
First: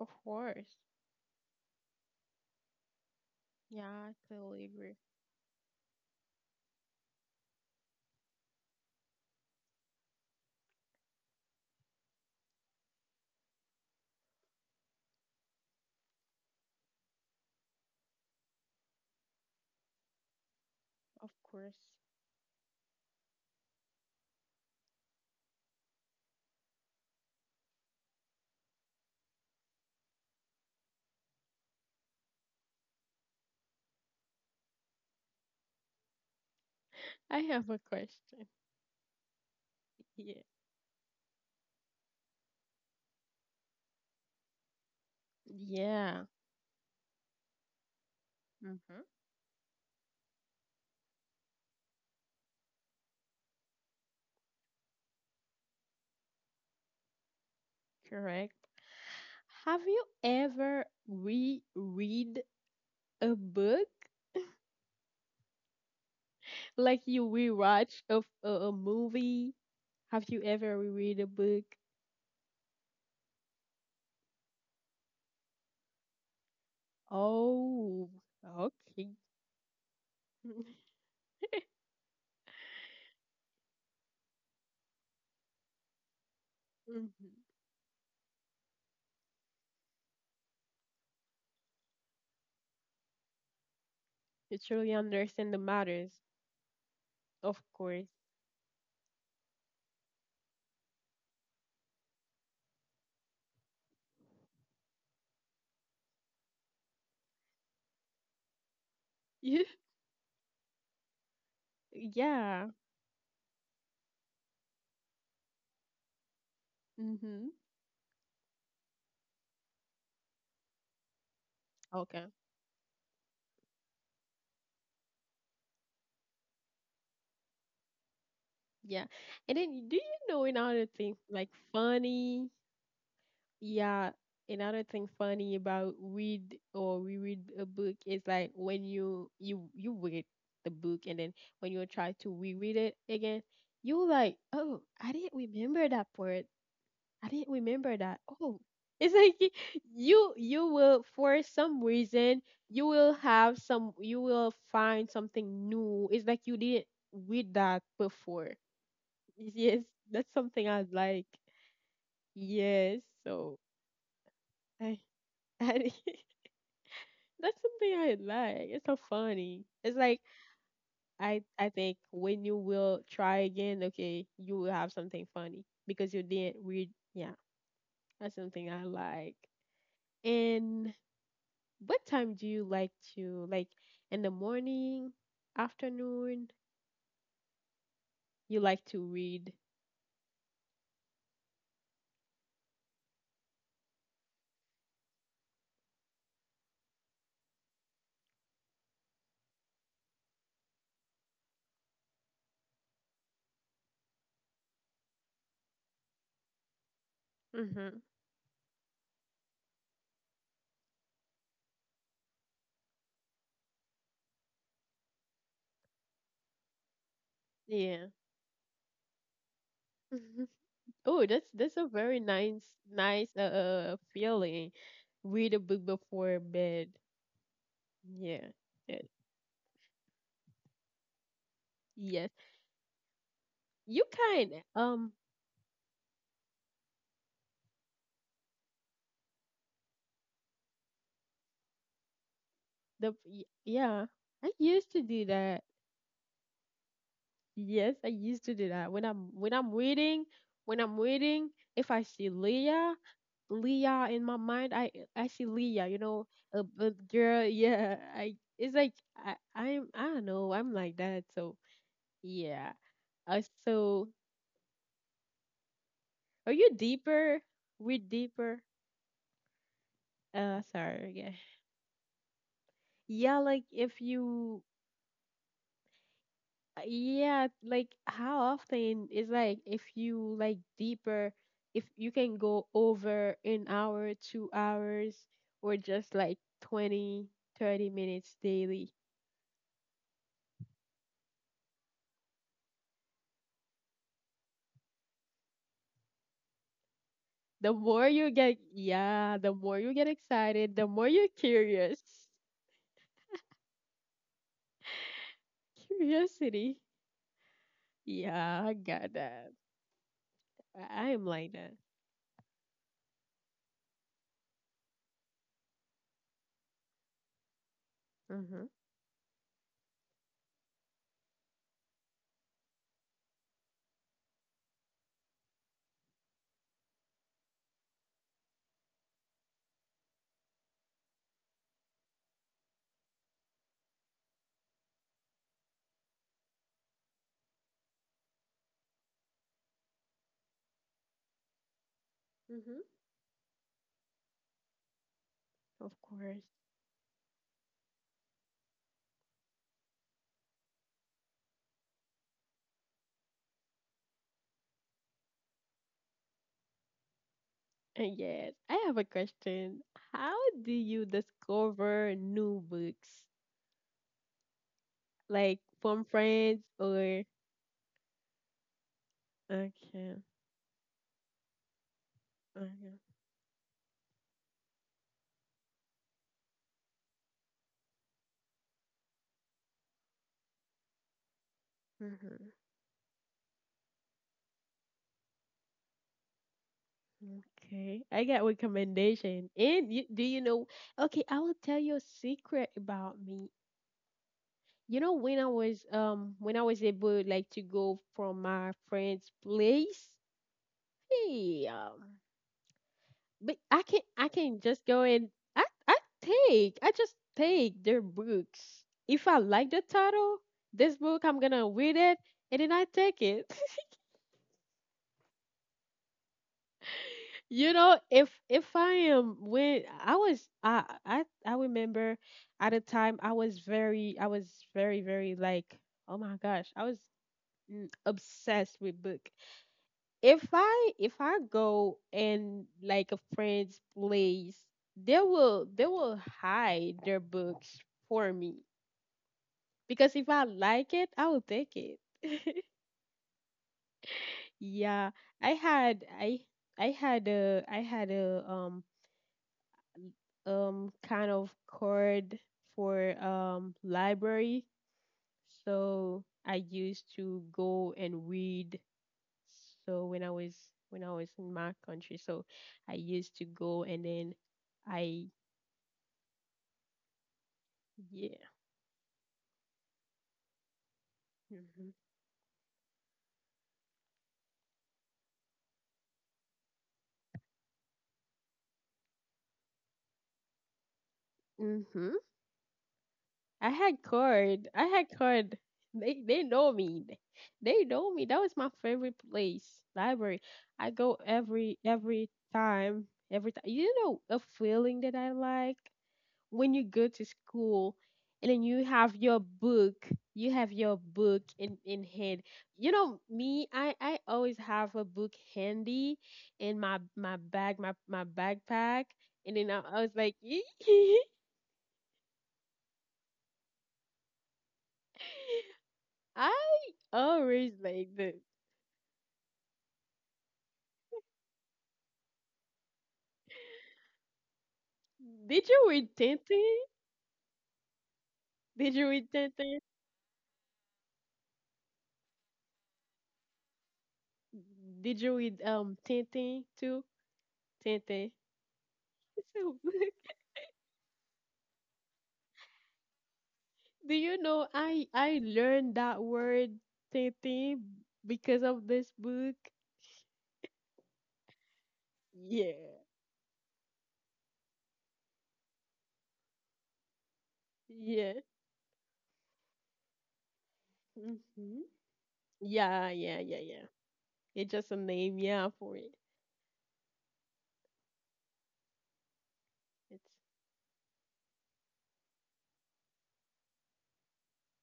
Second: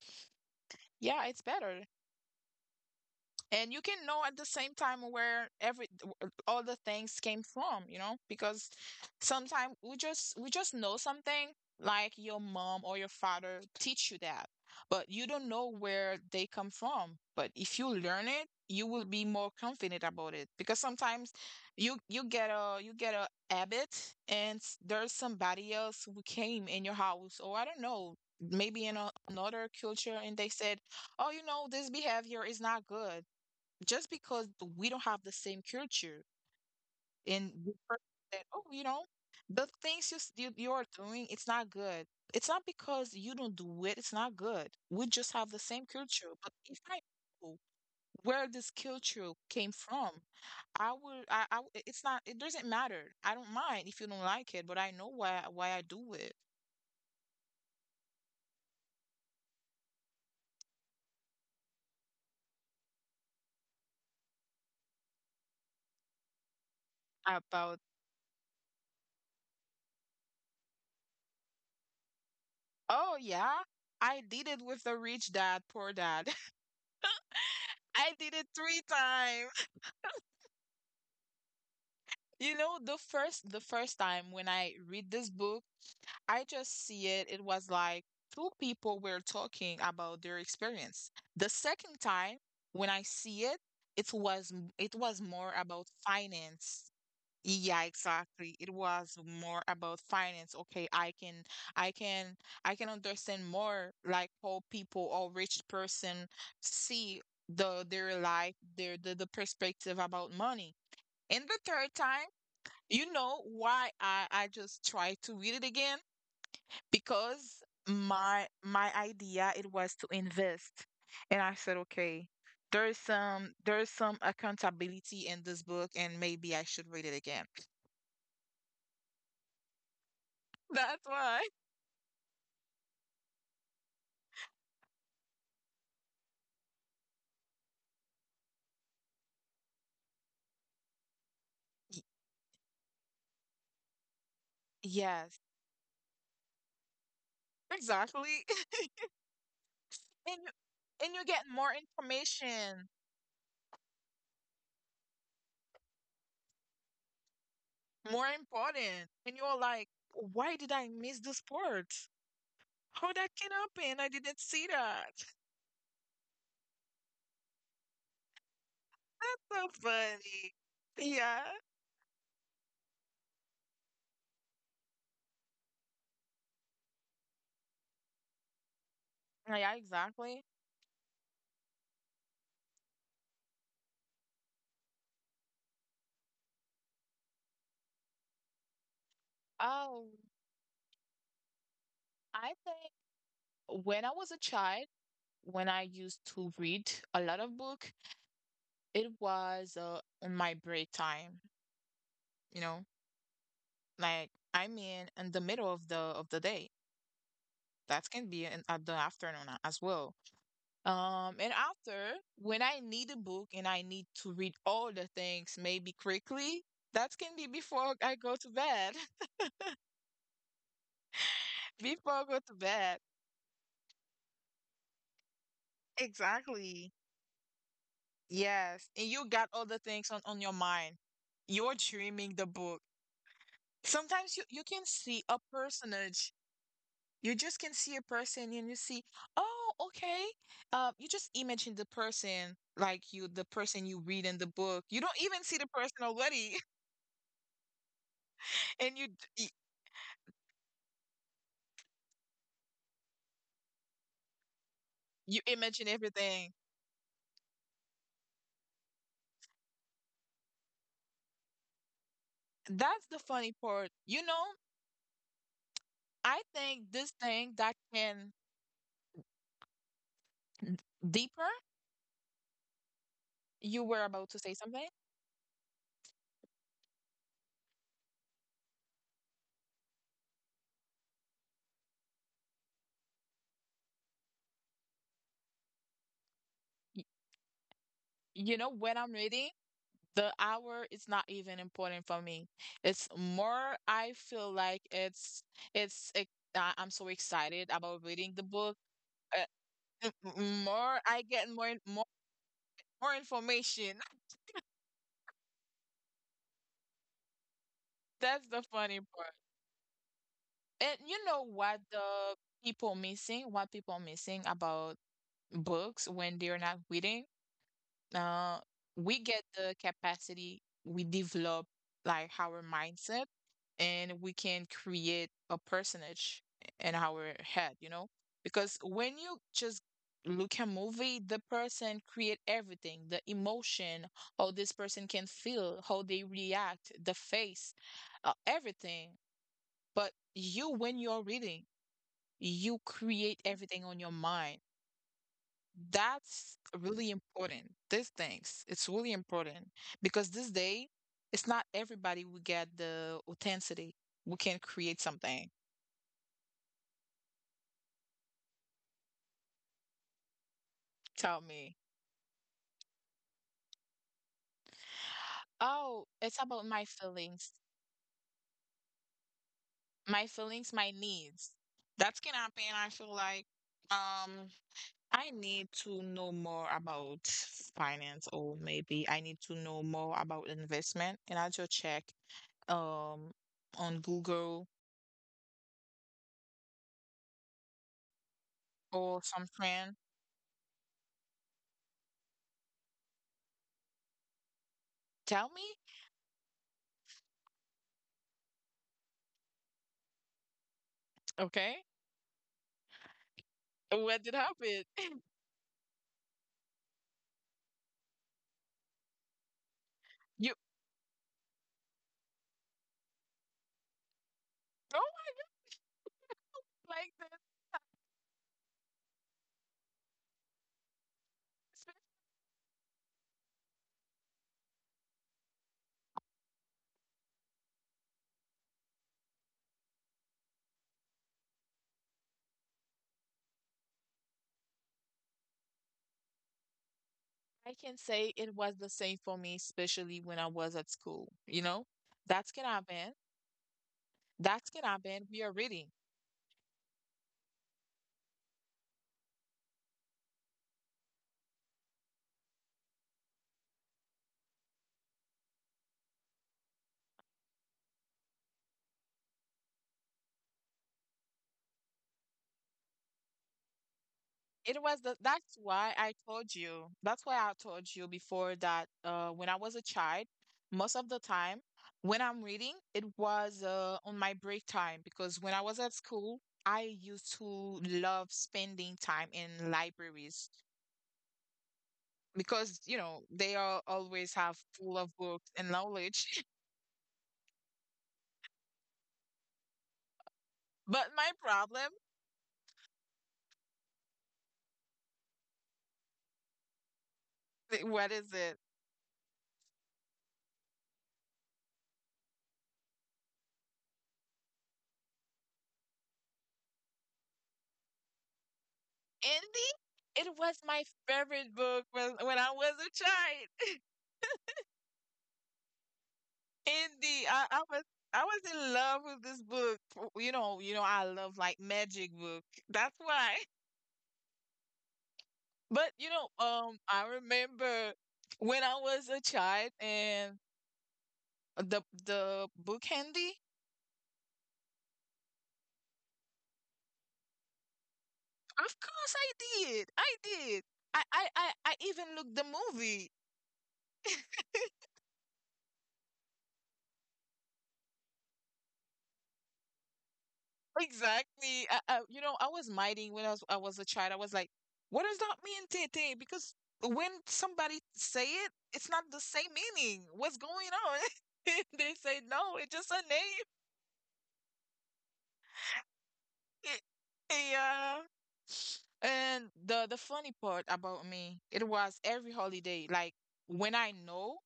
A: of course.
B: Yeah, it's better, and you
A: Yeah,
B: can
A: I
B: know at the
A: totally
B: same
A: agree.
B: time where every all the things came from. Because sometimes we just know something, like your mom or your father teach you that, but you don't know where they come from. But if you learn it, you will be more confident about it, because sometimes
A: Of course.
B: you get a habit, and there's somebody else who came in your house, or I don't know, maybe in a, another culture, and they said, oh, this behavior is not good, just because we don't have the same culture.
A: I
B: And
A: have
B: we
A: a
B: first said,
A: question.
B: oh, the things you,
A: Yeah.
B: you are doing, it's not good. It's not because you don't do it, it's not good. We just have the same
A: Yeah.
B: culture. But if I know where this
A: Mm-hmm.
B: culture came from, I it's not, it doesn't matter. I don't mind if you don't like it, but I know why I do it.
A: Correct. Have you ever reread a book? Like you
B: About
A: rewatch a movie? Have you ever reread a book?
B: oh yeah, I did it with the Rich Dad, Poor Dad.
A: Oh,
B: I did it three
A: okay.
B: times. You know, the first time when I read this book, I just see
A: Mhm.
B: it. It was like two people were talking about their experience. The second time when I see it, it
A: You
B: was
A: truly
B: it was
A: understand the
B: more about
A: matters,
B: finance.
A: of
B: Yeah,
A: course.
B: exactly. It was more about finance. Okay, I can I can understand more like how people or rich person see the their life, their the
A: Yeah.
B: perspective about money. And the third time,
A: Yeah.
B: you know why I just tried to read it again?
A: Mm-hmm.
B: Because my idea it was to invest. And I said,
A: Okay.
B: okay, there's some accountability in this book, and maybe I should read it again.
A: Yeah. And then do you know another thing
B: That's
A: like
B: why.
A: funny? Yeah, another thing funny about read or reread a book is like when you you read the book, and then when you try
B: Y-
A: to reread it again, you like, oh, I didn't
B: Yes,
A: remember that part, I didn't remember that.
B: exactly.
A: Oh, it's like you
B: And
A: will,
B: and
A: for
B: you get
A: some
B: more
A: reason, you
B: information,
A: will have some, you will find something new, it's like you didn't read that
B: more
A: before.
B: important. And you're
A: Yes,
B: like,
A: that's
B: why
A: something
B: did
A: I
B: I miss
A: like.
B: this part?
A: Yes,
B: How that can
A: so
B: happen? I didn't see
A: I,
B: that.
A: I, that's something I like. It's so funny.
B: So
A: It's like
B: funny. Yeah.
A: I think when you will try again, okay, you will have something funny because you didn't read. Yeah, that's something I like.
B: Yeah, exactly.
A: And what time do you like to, like, in the morning, afternoon, you like to read?
B: Um, I think when I was a child, when I used to read a lot of book, it was on my break time, you know, like I mean in the middle of the day.
A: Mm-hmm.
B: That can be in at the afternoon as well. And after, when I need a book and I need to read all the things maybe quickly, that can be
A: Yeah.
B: before I go to bed.
A: Oh, that's a very
B: Before I
A: nice
B: go to bed.
A: feeling. Read a book before bed.
B: Exactly.
A: Yeah.
B: Yes. And you got other things on your mind. You're
A: Yeah.
B: dreaming the book.
A: You can.
B: Sometimes you can see a personage. You just can see a person and you see, oh, okay. You just imagine the person
A: The
B: like you, the
A: yeah,
B: person you
A: I
B: read in the
A: used to
B: book.
A: do
B: You don't
A: that.
B: even see the person already
A: Yes, I used to do that when I'm
B: and you d-
A: waiting. When I'm waiting, if I see Leah, Leah in my mind, I see
B: you
A: Leah. You
B: imagine
A: know,
B: everything.
A: a girl. Yeah, I. It's like I don't know, I'm like that. So yeah. Uh,
B: That's the funny
A: so
B: part. You know,
A: are you
B: I think
A: deeper?
B: this thing
A: We
B: that
A: deeper.
B: can
A: Sorry. Yeah.
B: deeper,
A: Yeah, like if
B: you were
A: you
B: about to say something.
A: Yeah, like how often is, like, if you like deeper, if you can go over an hour, 2 hours, or just like 20,
B: Y-
A: 30 minutes
B: You
A: daily.
B: know, when I'm reading, the hour is not even important for me. I feel like it's I'm so
A: The
B: excited
A: more you
B: about
A: get,
B: reading the book.
A: yeah, the
B: Uh,
A: more you get
B: m-
A: excited, the more you're
B: More I get
A: curious.
B: more information.
A: Curiosity. Yeah, I
B: That's the
A: got
B: funny
A: that.
B: part.
A: I am
B: And
A: like
B: you
A: that.
B: know what the people missing, what people missing about books when they're not reading?
A: Mm-hmm.
B: uh, we get the capacity, we develop like our mindset, and we can create a personage in our head, you know? Because when you just look at movie, the person create everything, the emotion, how this person can feel, how they react, the face, everything. But you, when you're reading,
A: Mm-hmm.
B: you create everything on your mind.
A: Of course.
B: That's really important. These things, it's really important because this day, it's not everybody will get the authenticity. We can create something.
A: And yes, I have a question. How do you
B: Tell me.
A: discover new books? Like from
B: Oh, it's
A: friends
B: about my
A: or,
B: feelings,
A: okay,
B: my feelings, my needs. That's can happen.
A: okay.
B: I feel like um I need to know more about finance, or maybe I need to know more about investment, and I just check
A: Mhm.
B: um on Google
A: Okay, I got
B: or
A: recommendation.
B: some
A: And you,
B: friend.
A: do you know? Okay, I will tell you a secret about me. You know
B: Tell me,
A: when I was able, like, to go from my friend's place. Hey,
B: okay,
A: but I can, I
B: what did
A: can just
B: happen?
A: go and I take, I just take their books. If I like the title,
B: You
A: this book I'm gonna read it, and then I take it.
B: no one like that.
A: You know, if I am when I was, I remember, at a time I was very, I was very very like, oh my gosh, I was, obsessed with book. If I, go and like a friend's place, they will hide their books
B: I can
A: for
B: say
A: me,
B: it was the same for me,
A: because if
B: especially
A: I
B: when I
A: like
B: was
A: it,
B: at
A: I will
B: school.
A: take
B: You
A: it.
B: know, that's can happen. That's can
A: Yeah,
B: happen.
A: I
B: We are
A: had,
B: reading.
A: I had a, I had a kind of card for library, so I used to go and read, so when I was, when I was in my country. So I used to go and then
B: It
A: I,
B: was the. That's why I told you. That's why I told you
A: yeah,
B: before that. When I was a child, most of the time
A: mhm,
B: when I'm reading, it was on my break time because when I was at school, I used to love spending time in libraries.
A: mhm.
B: Because you know
A: I
B: they
A: had
B: are always
A: card, I
B: have
A: had
B: full of
A: card,
B: books and
A: they
B: knowledge.
A: know me, they know me, that was my favorite place, library. I go
B: But my problem
A: every time, every time, you know, a feeling that I like, when you go to school
B: what
A: and then
B: is
A: you
B: it,
A: have your book, you have your book in hand, you know me, I always have a book handy in my, bag, my, backpack, and then I
B: Indie?
A: was like,
B: It was my favorite book when I was a child.
A: I
B: indie
A: always
B: I, I
A: like
B: was,
A: the,
B: I was in love with this book. You know, you know I love like magic book. That's why.
A: did you read
B: But you know
A: Tintin?
B: I remember when
A: Did
B: I
A: you read
B: was a
A: Tintin?
B: child and the book handy.
A: Did you read Tintin too, Tintin?
B: Of course I did. I did. I even looked the movie.
A: Do you know I learned that word, Tete, because of this book?
B: Exactly. You know, I
A: Yeah.
B: was minding when I was a child. I was like, what does that mean, Tete? Because when somebody
A: Yeah.
B: say it, it's not the same meaning. What's going on?
A: Hmm.
B: They say no, it's
A: Yeah,
B: just a
A: yeah, yeah,
B: name.
A: yeah. It's just a name, yeah, for it.
B: Yeah. And
A: It's
B: the funny part about me, it was every holiday, like when I know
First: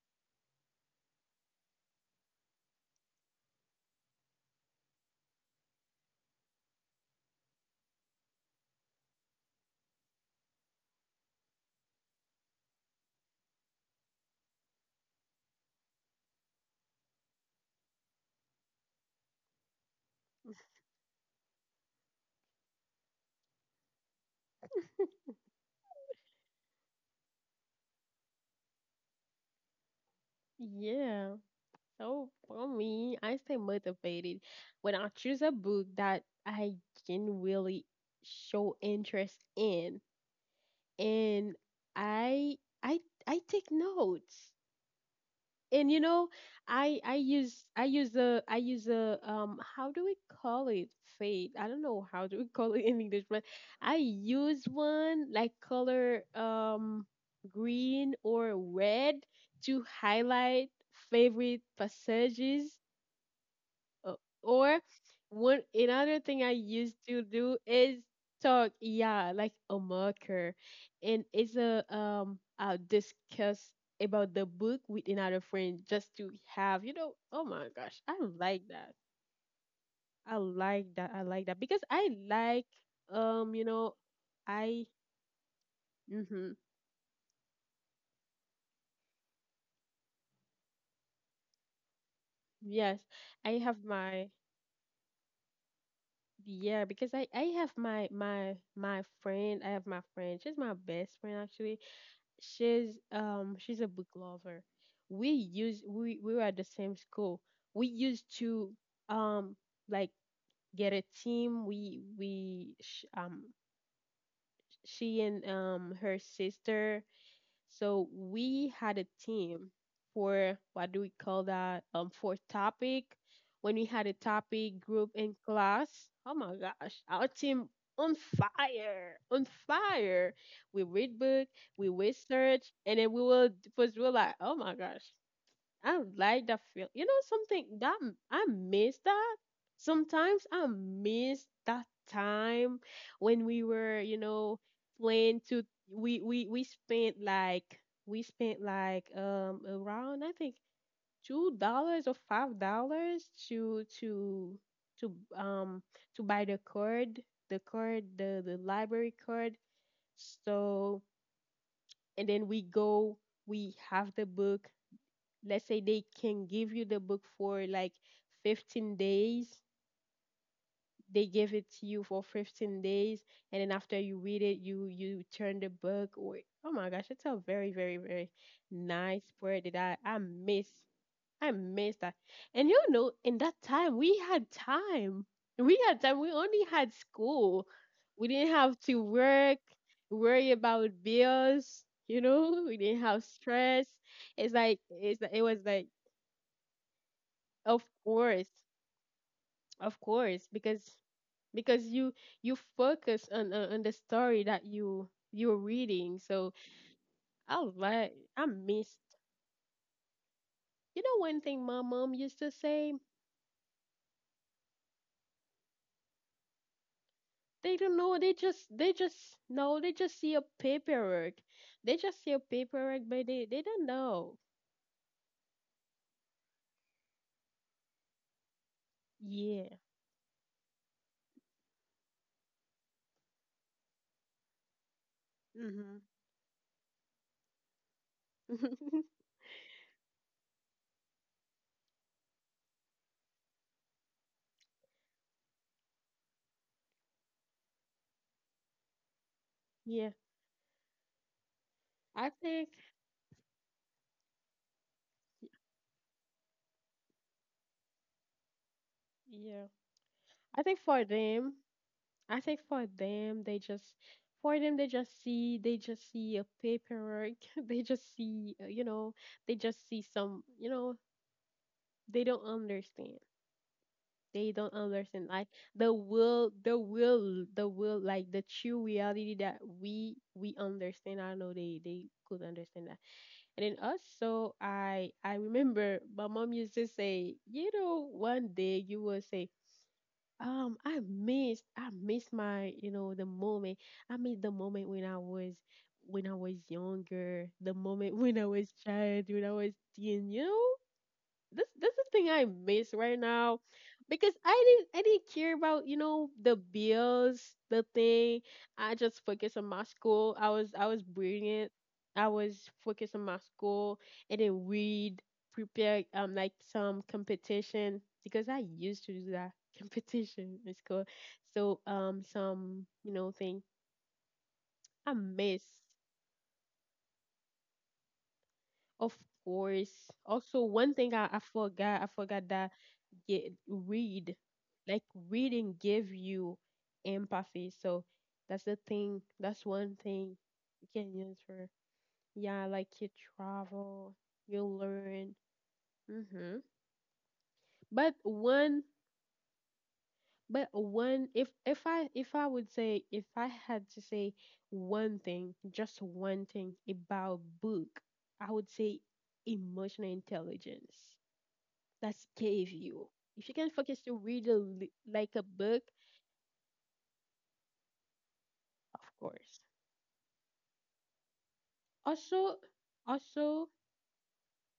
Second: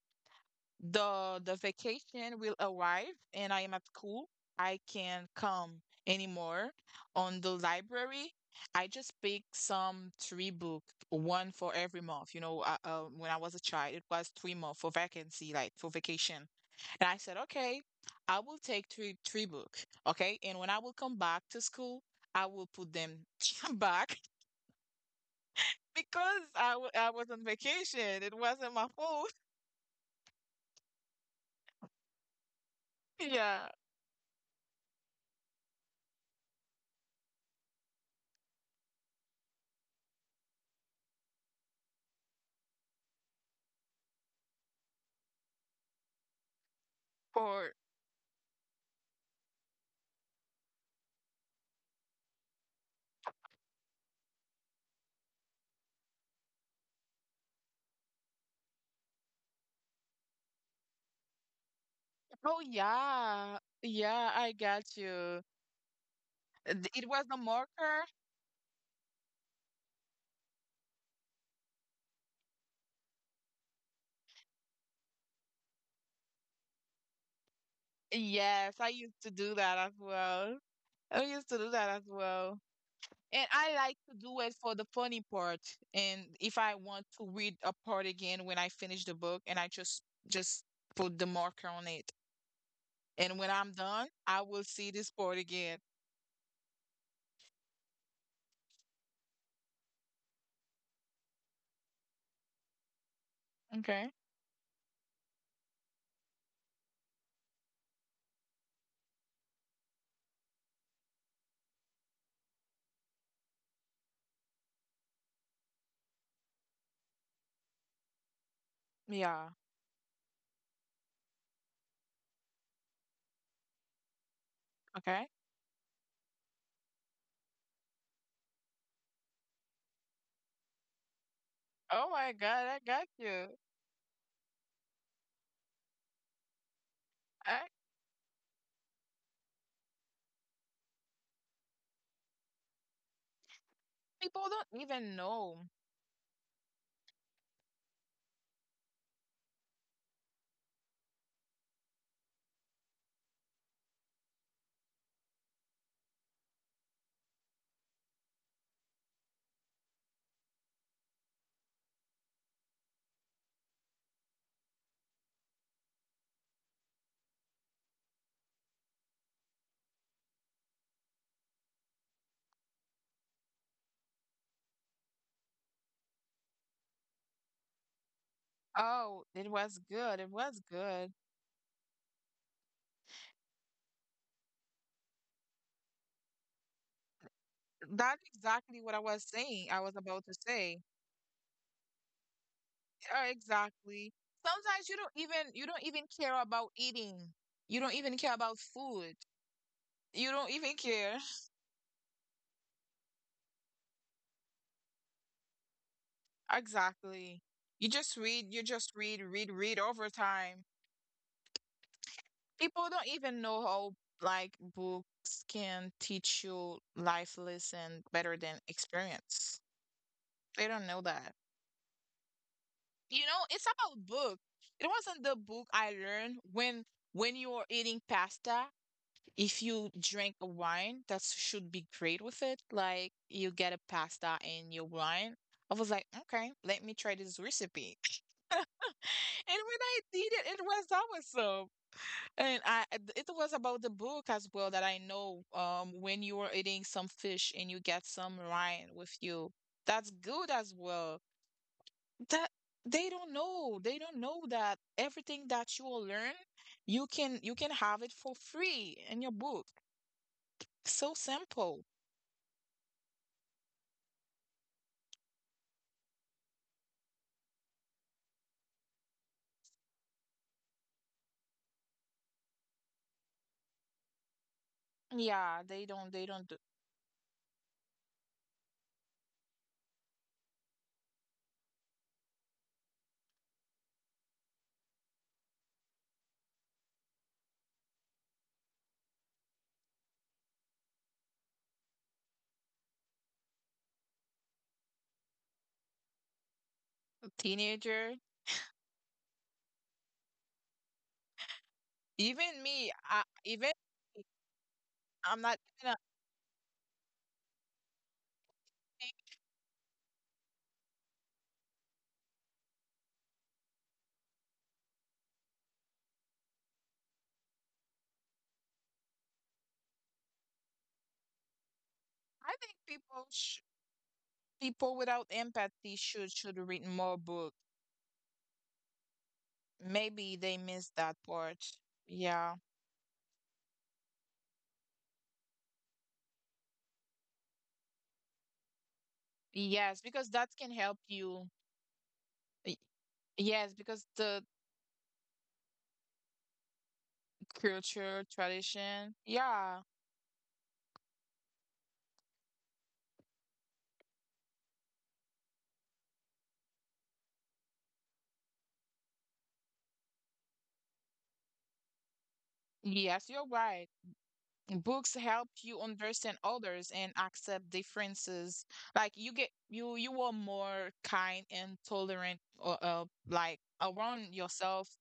B: the vacation will arrive and I am at school, I can't come anymore. On the library, I just pick some three book, one for every month. You know, when I was a child, it was 3 months for vacancy, like for vacation. And I said, okay, I will take three book, okay? And when I will come back to school, I will put them back because I was on vacation. It wasn't my fault.
A: yeah. So for me, I stay
B: Yeah.
A: motivated when I choose a book that I can really show interest in, and I I I take notes. And you know, i
B: Or
A: use I use a how do we call it, fade, I don't know how do we call it in English, but I use one, like, color, green or red, to highlight favorite
B: oh
A: passages.
B: yeah,
A: uh,
B: yeah, I
A: Or
B: got you.
A: one another thing I used
B: It was
A: to
B: the
A: do
B: marker.
A: is yeah, like a marker, and it's a, I'll discuss about the book with another friend, just to have, you know. Oh my gosh, I
B: Yes,
A: like
B: I
A: that.
B: used to do that as
A: I
B: well.
A: like that.
B: I
A: I
B: used
A: like
B: to
A: that
B: do that
A: because
B: as
A: I
B: well.
A: like,
B: And
A: you
B: I like
A: know,
B: to do it for the
A: I
B: funny part. And if
A: mm-hmm,
B: I want to read a part again when I finish the book, and I just put the marker on it.
A: yes,
B: And when
A: I
B: I'm
A: have
B: done,
A: my,
B: I will see this part again.
A: yeah, because I have my friend, I have my friend, she's my best friend actually, she's a
B: Okay.
A: book lover. We use, we were at the same school. We used to, um like get a team. We she and her sister, so we had a
B: Yeah.
A: team for, what do we call that? For topic. When we had a topic group
B: Okay.
A: in class, oh my gosh, our team on fire, on fire. We read book, we
B: Oh my
A: research,
B: God, I
A: and
B: got
A: then we
B: you.
A: will first we were like, oh my gosh, I like that feel. You know
B: I,
A: something that I miss that. Sometimes I miss that time when we were, you
B: people
A: know,
B: don't even
A: playing to,
B: know.
A: we spent like, around I think $2 or $5 to to um buy the card, the card, the library card. So and then we go, we have the book, let's say they can give you the book for like 15 days, they give it to you for 15 days, and then after you read it, you turn the book or, oh my gosh, it's a very very very
B: Oh,
A: nice
B: it was
A: word that
B: good. It
A: I
B: was
A: miss,
B: good.
A: I miss that. And you know, in that time we had time, we had time, we only had school,
B: That's
A: we didn't
B: exactly
A: have
B: what I
A: to
B: was saying.
A: work,
B: I was about to
A: worry
B: say.
A: about bills, you know, we didn't
B: Yeah,
A: have stress.
B: exactly. Sometimes you don't
A: It's,
B: even
A: it
B: you
A: was
B: don't
A: like,
B: even care about eating. You don't
A: of
B: even care about
A: course,
B: food.
A: of
B: You don't
A: course,
B: even
A: because
B: care.
A: you, you focus on on the story that you, you're reading. So
B: Exactly.
A: I like,
B: You
A: I
B: just read,
A: missed.
B: read, read over time.
A: You know one thing my mom used to
B: People don't
A: say.
B: even know how like books can teach you life lesson
A: They don't
B: better
A: know.
B: than
A: They just, they
B: experience.
A: just no. They just see
B: They
A: a
B: don't know that.
A: paperwork. They just see a
B: You
A: paperwork,
B: know,
A: but
B: it's
A: they,
B: about
A: don't
B: book.
A: know.
B: It wasn't the book I learned when you were eating pasta, if you
A: Yeah.
B: drink a wine, that should be great with it. Like you get a pasta and your wine. I was like,
A: Mhm.
B: okay, let me try this recipe. And when I did it, it was awesome. And I, it was about the book as well that I know. When you are eating some fish and you get some wine with you, that's good
A: Yeah.
B: as well. That
A: I think,
B: they don't know that everything that you will learn, you can have it for free in your book,
A: yeah. I
B: so
A: think for
B: simple.
A: them, I think for them, they just, for them they just see, they just see a paperwork. They just see you know, they just see some, you know, they don't understand. They don't understand
B: Yeah,
A: like
B: they don't
A: the
B: they don't do
A: will, like the true reality that we understand. I know they, could understand that. And then also I remember my mom used to say, you know, one day you will say, I miss, I miss my, you know, the moment. I miss the moment when I was younger, the
B: teenager.
A: moment when I was child, when I was teen, you know? This that's the thing I
B: Even me,
A: miss
B: I
A: right now,
B: even me,
A: because I didn't
B: I'm not
A: care about
B: gonna
A: the bills, the thing. I
B: think
A: just focused on my school. I was brilliant. I was focused on my school and then we'd prepare like some competition because I used to do that competition in school. So
B: I
A: some
B: think people
A: thing
B: sh people
A: I
B: without
A: miss,
B: empathy should read more books.
A: of course.
B: Maybe
A: Also
B: they
A: one
B: missed
A: thing
B: that
A: I
B: part.
A: forgot
B: Yeah.
A: that get read, like reading give you empathy, so that's the thing, that's one
B: Yes, because
A: thing
B: that can
A: you
B: help
A: can use
B: you.
A: for, yeah,
B: Y-
A: like you
B: Yes, because
A: travel,
B: the
A: you learn, mm-hmm. But
B: culture,
A: one
B: tradition. Yeah.
A: but one if I would say, if I had to say one thing, just one thing about book, I would say emotional intelligence, that's gave you.
B: Yes, you're
A: If you can
B: right.
A: focus to read a,
B: Books help
A: like a
B: you
A: book,
B: understand others and accept differences, like
A: of
B: you get
A: course.
B: you you are more kind and tolerant, or
A: also
B: like
A: also
B: around yourself.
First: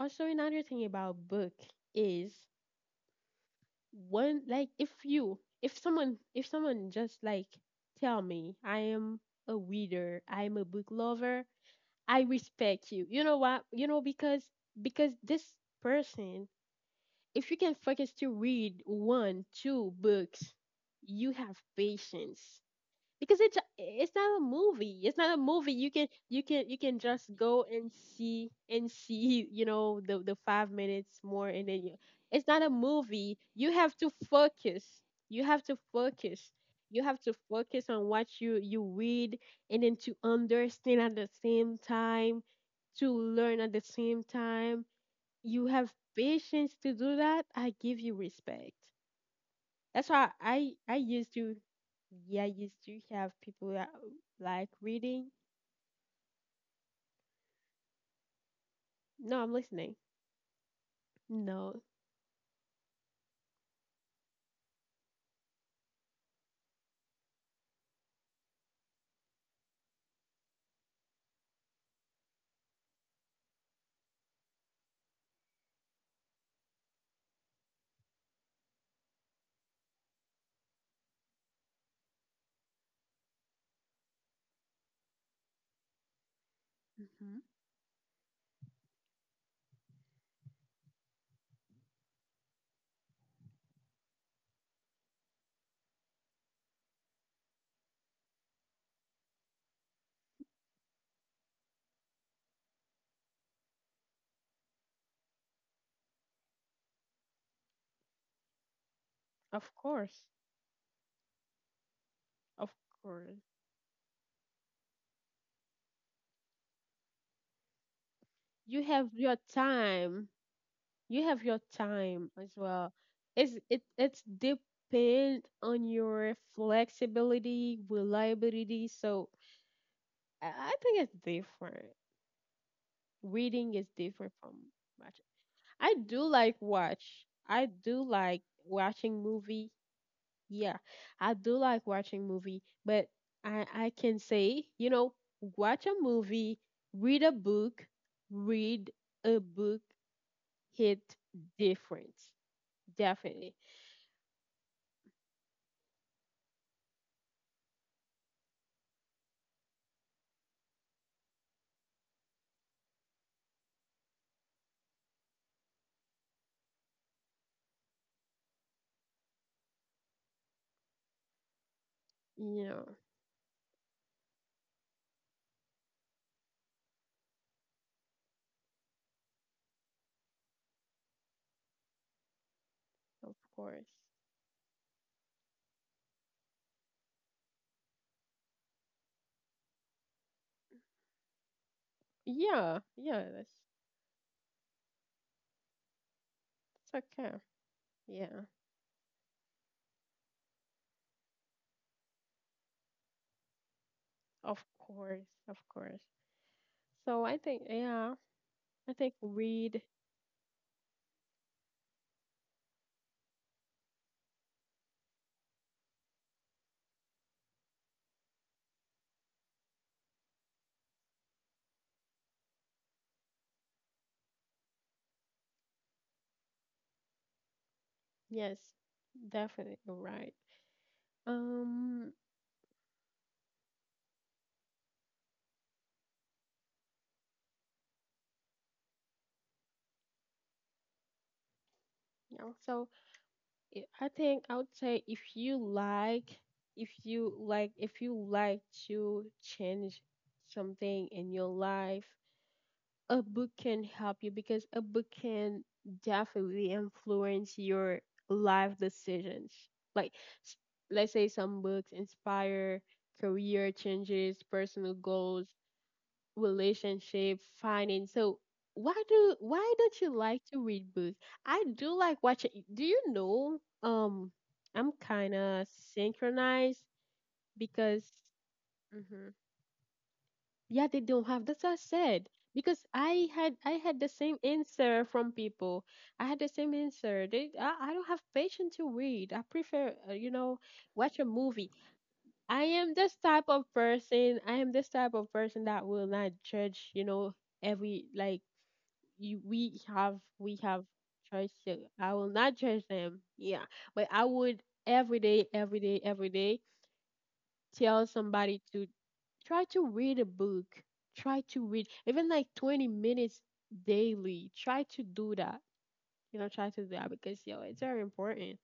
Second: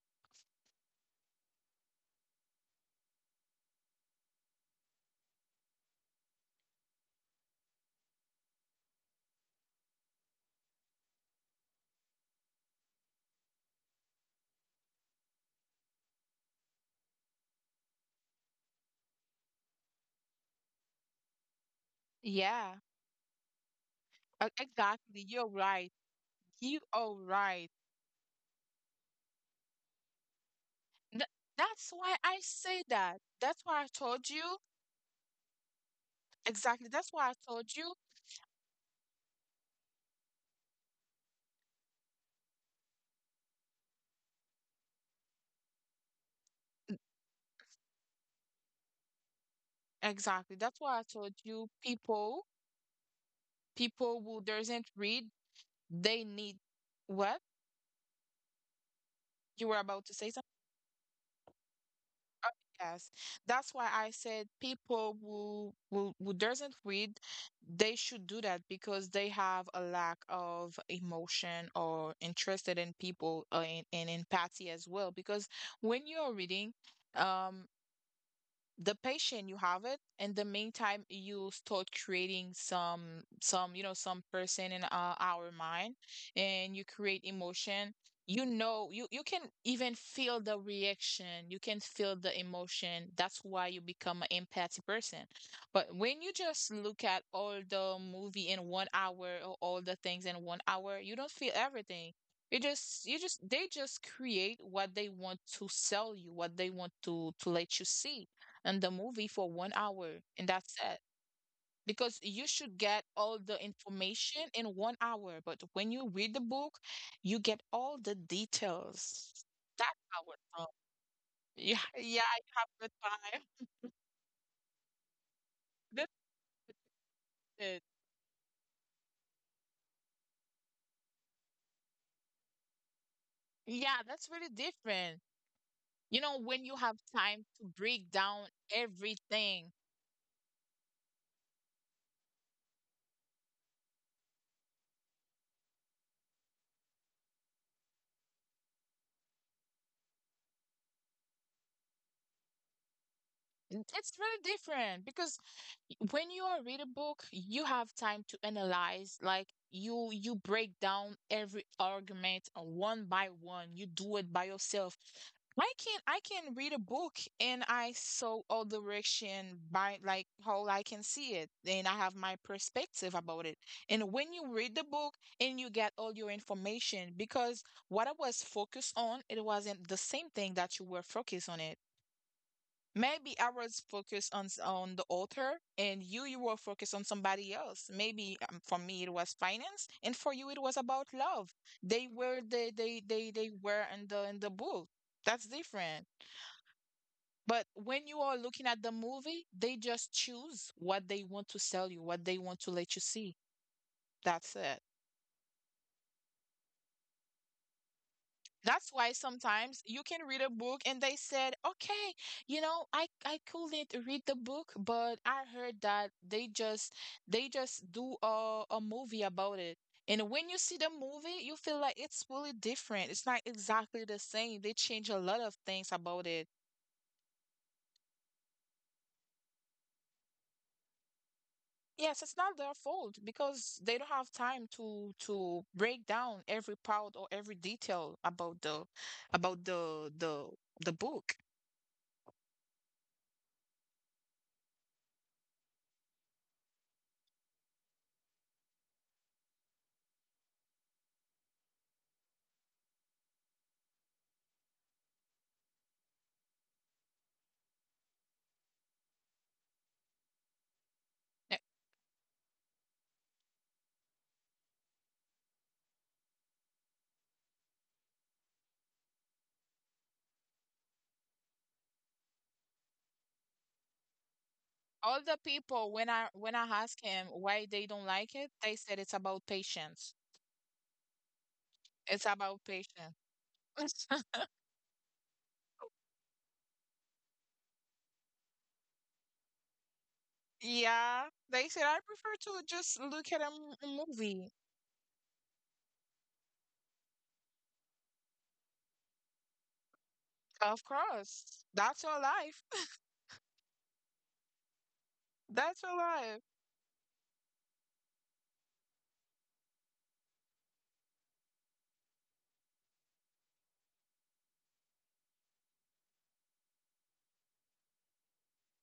A: also another thing about book is, when like, if you if someone just like tell me I am a reader, I am a book lover, I respect you, you know what, you know, because this person, if you can focus to read one two books, you have patience,
B: Yeah,
A: because it's not a movie. It's
B: exactly,
A: not a
B: you're
A: movie,
B: right,
A: you can you can
B: you
A: you can
B: are
A: just go
B: right.
A: and see you know, the 5 minutes
B: Th-
A: more and then
B: that's
A: you.
B: why I
A: It's not a
B: say that,
A: movie,
B: that's
A: you
B: why I
A: have to
B: told you.
A: focus, you have to focus
B: Exactly,
A: you
B: that's
A: have
B: why I
A: to
B: told
A: focus
B: you.
A: on what you read, and then to understand at the same time, to learn at the same time. You have patience to do that, I give you respect. That's why
B: Exactly,
A: I
B: that's
A: I
B: why I
A: used
B: told
A: to,
B: you.
A: yeah, I
B: People,
A: used to have people that
B: people who
A: like
B: doesn't read,
A: reading.
B: they need what
A: No, I'm
B: you were
A: listening.
B: about to say.
A: No,
B: Oh, yes. That's why I said people who doesn't read, they should do that because they have a lack of emotion or interested in people in empathy as well. Because when you're reading, um, the patient you have it in the meantime, you start creating some, some person in our mind, and you
A: hmm.
B: create emotion. You know, you can even feel the reaction, you can feel the emotion. That's why you become an empathy person. But when you just look at all the movie in 1 hour or all the things in 1 hour, you don't feel everything. You just they just create what they want to sell you, what they want to let you see, and the movie for
A: Of
B: one
A: course,
B: hour, and that's it. Because you
A: of
B: should get
A: course.
B: all the information in 1 hour, but when you read the book, you get all the
A: You have your
B: details. That's
A: time.
B: how it's done.
A: You have your
B: Yeah, yeah,
A: time as
B: you have
A: well.
B: the
A: It's
B: time.
A: it it's depend on
B: That's
A: your flexibility,
B: it.
A: reliability. So I think it's different. Reading is
B: Yeah,
A: different
B: that's
A: from
B: really
A: watching.
B: different.
A: I do
B: You
A: like
B: know, when you have
A: watch.
B: time
A: I
B: to
A: do
B: break
A: like
B: down
A: watching movie.
B: everything.
A: Yeah, I do like watching movie, but I can say, you know, watch a movie, read a book, read a book hit different. Definitely.
B: It's really different because when you are read a book, you have time to analyze. Like, you break down every argument one by one. You do it by yourself. I can read a book and I saw all direction by like how I can see it. Then I have my
A: Yeah,
B: perspective about it. And when you read the book and you get all your information, because what I was focused on, it wasn't the same thing that you were focused on it.
A: of
B: Maybe I
A: course.
B: was focused on on the author, and you were focused on somebody else. Maybe for me it was finance, and for you it was about love. They were they
A: Yeah,
B: they
A: yeah,
B: they
A: that's,
B: they were in the book. That's different.
A: it's okay.
B: But when you are
A: Yeah,
B: looking at the movie, they just choose what they want to sell you, what they want to let you see. That's
A: of
B: it.
A: course, of course. So I think, yeah,
B: That's
A: I
B: why
A: think
B: sometimes
A: read,
B: you can read a book and they said, okay, you know, I couldn't read the book, but I heard that they just do a movie about it. And when you see the movie, you feel like it's really different. It's not exactly the same. They change a lot of things about it.
A: yes, definitely right.
B: Yes,
A: Um,
B: it's not their fault because they don't have time to break down every part or every detail about the about the the book.
A: yeah, so I think I would say, if you like to change something in your life, a book can help you, because a book can definitely influence your life decisions. Like, s- let's say, some books inspire career changes, personal goals, relationship, finding. So why don't you like to read books? I do like watching. Do you know? I'm
B: All the
A: kind of
B: people, when I ask
A: synchronized
B: him why they don't like
A: because,
B: it, they said it's about
A: mhm,
B: patience.
A: yeah, they don't have. That's what I
B: It's
A: said,
B: about
A: because
B: patience.
A: I had the same answer from people. I had the same answer. They, I don't have patience to read. I prefer, you know,
B: Yeah,
A: watch a
B: they said
A: movie.
B: I prefer to
A: I
B: just
A: am
B: look at
A: this
B: a,
A: type
B: a
A: of
B: movie.
A: person. I am this type of person that will not judge. You know, every like, we
B: Of
A: have
B: course, that's
A: choices.
B: your
A: I will
B: life.
A: not judge them. Yeah, but I would every day,
B: That's your
A: every day,
B: life.
A: every day tell somebody to try to read a book. Try to read even like 20 minutes daily. Try to do that. You know, try to do that because yo, it's very important.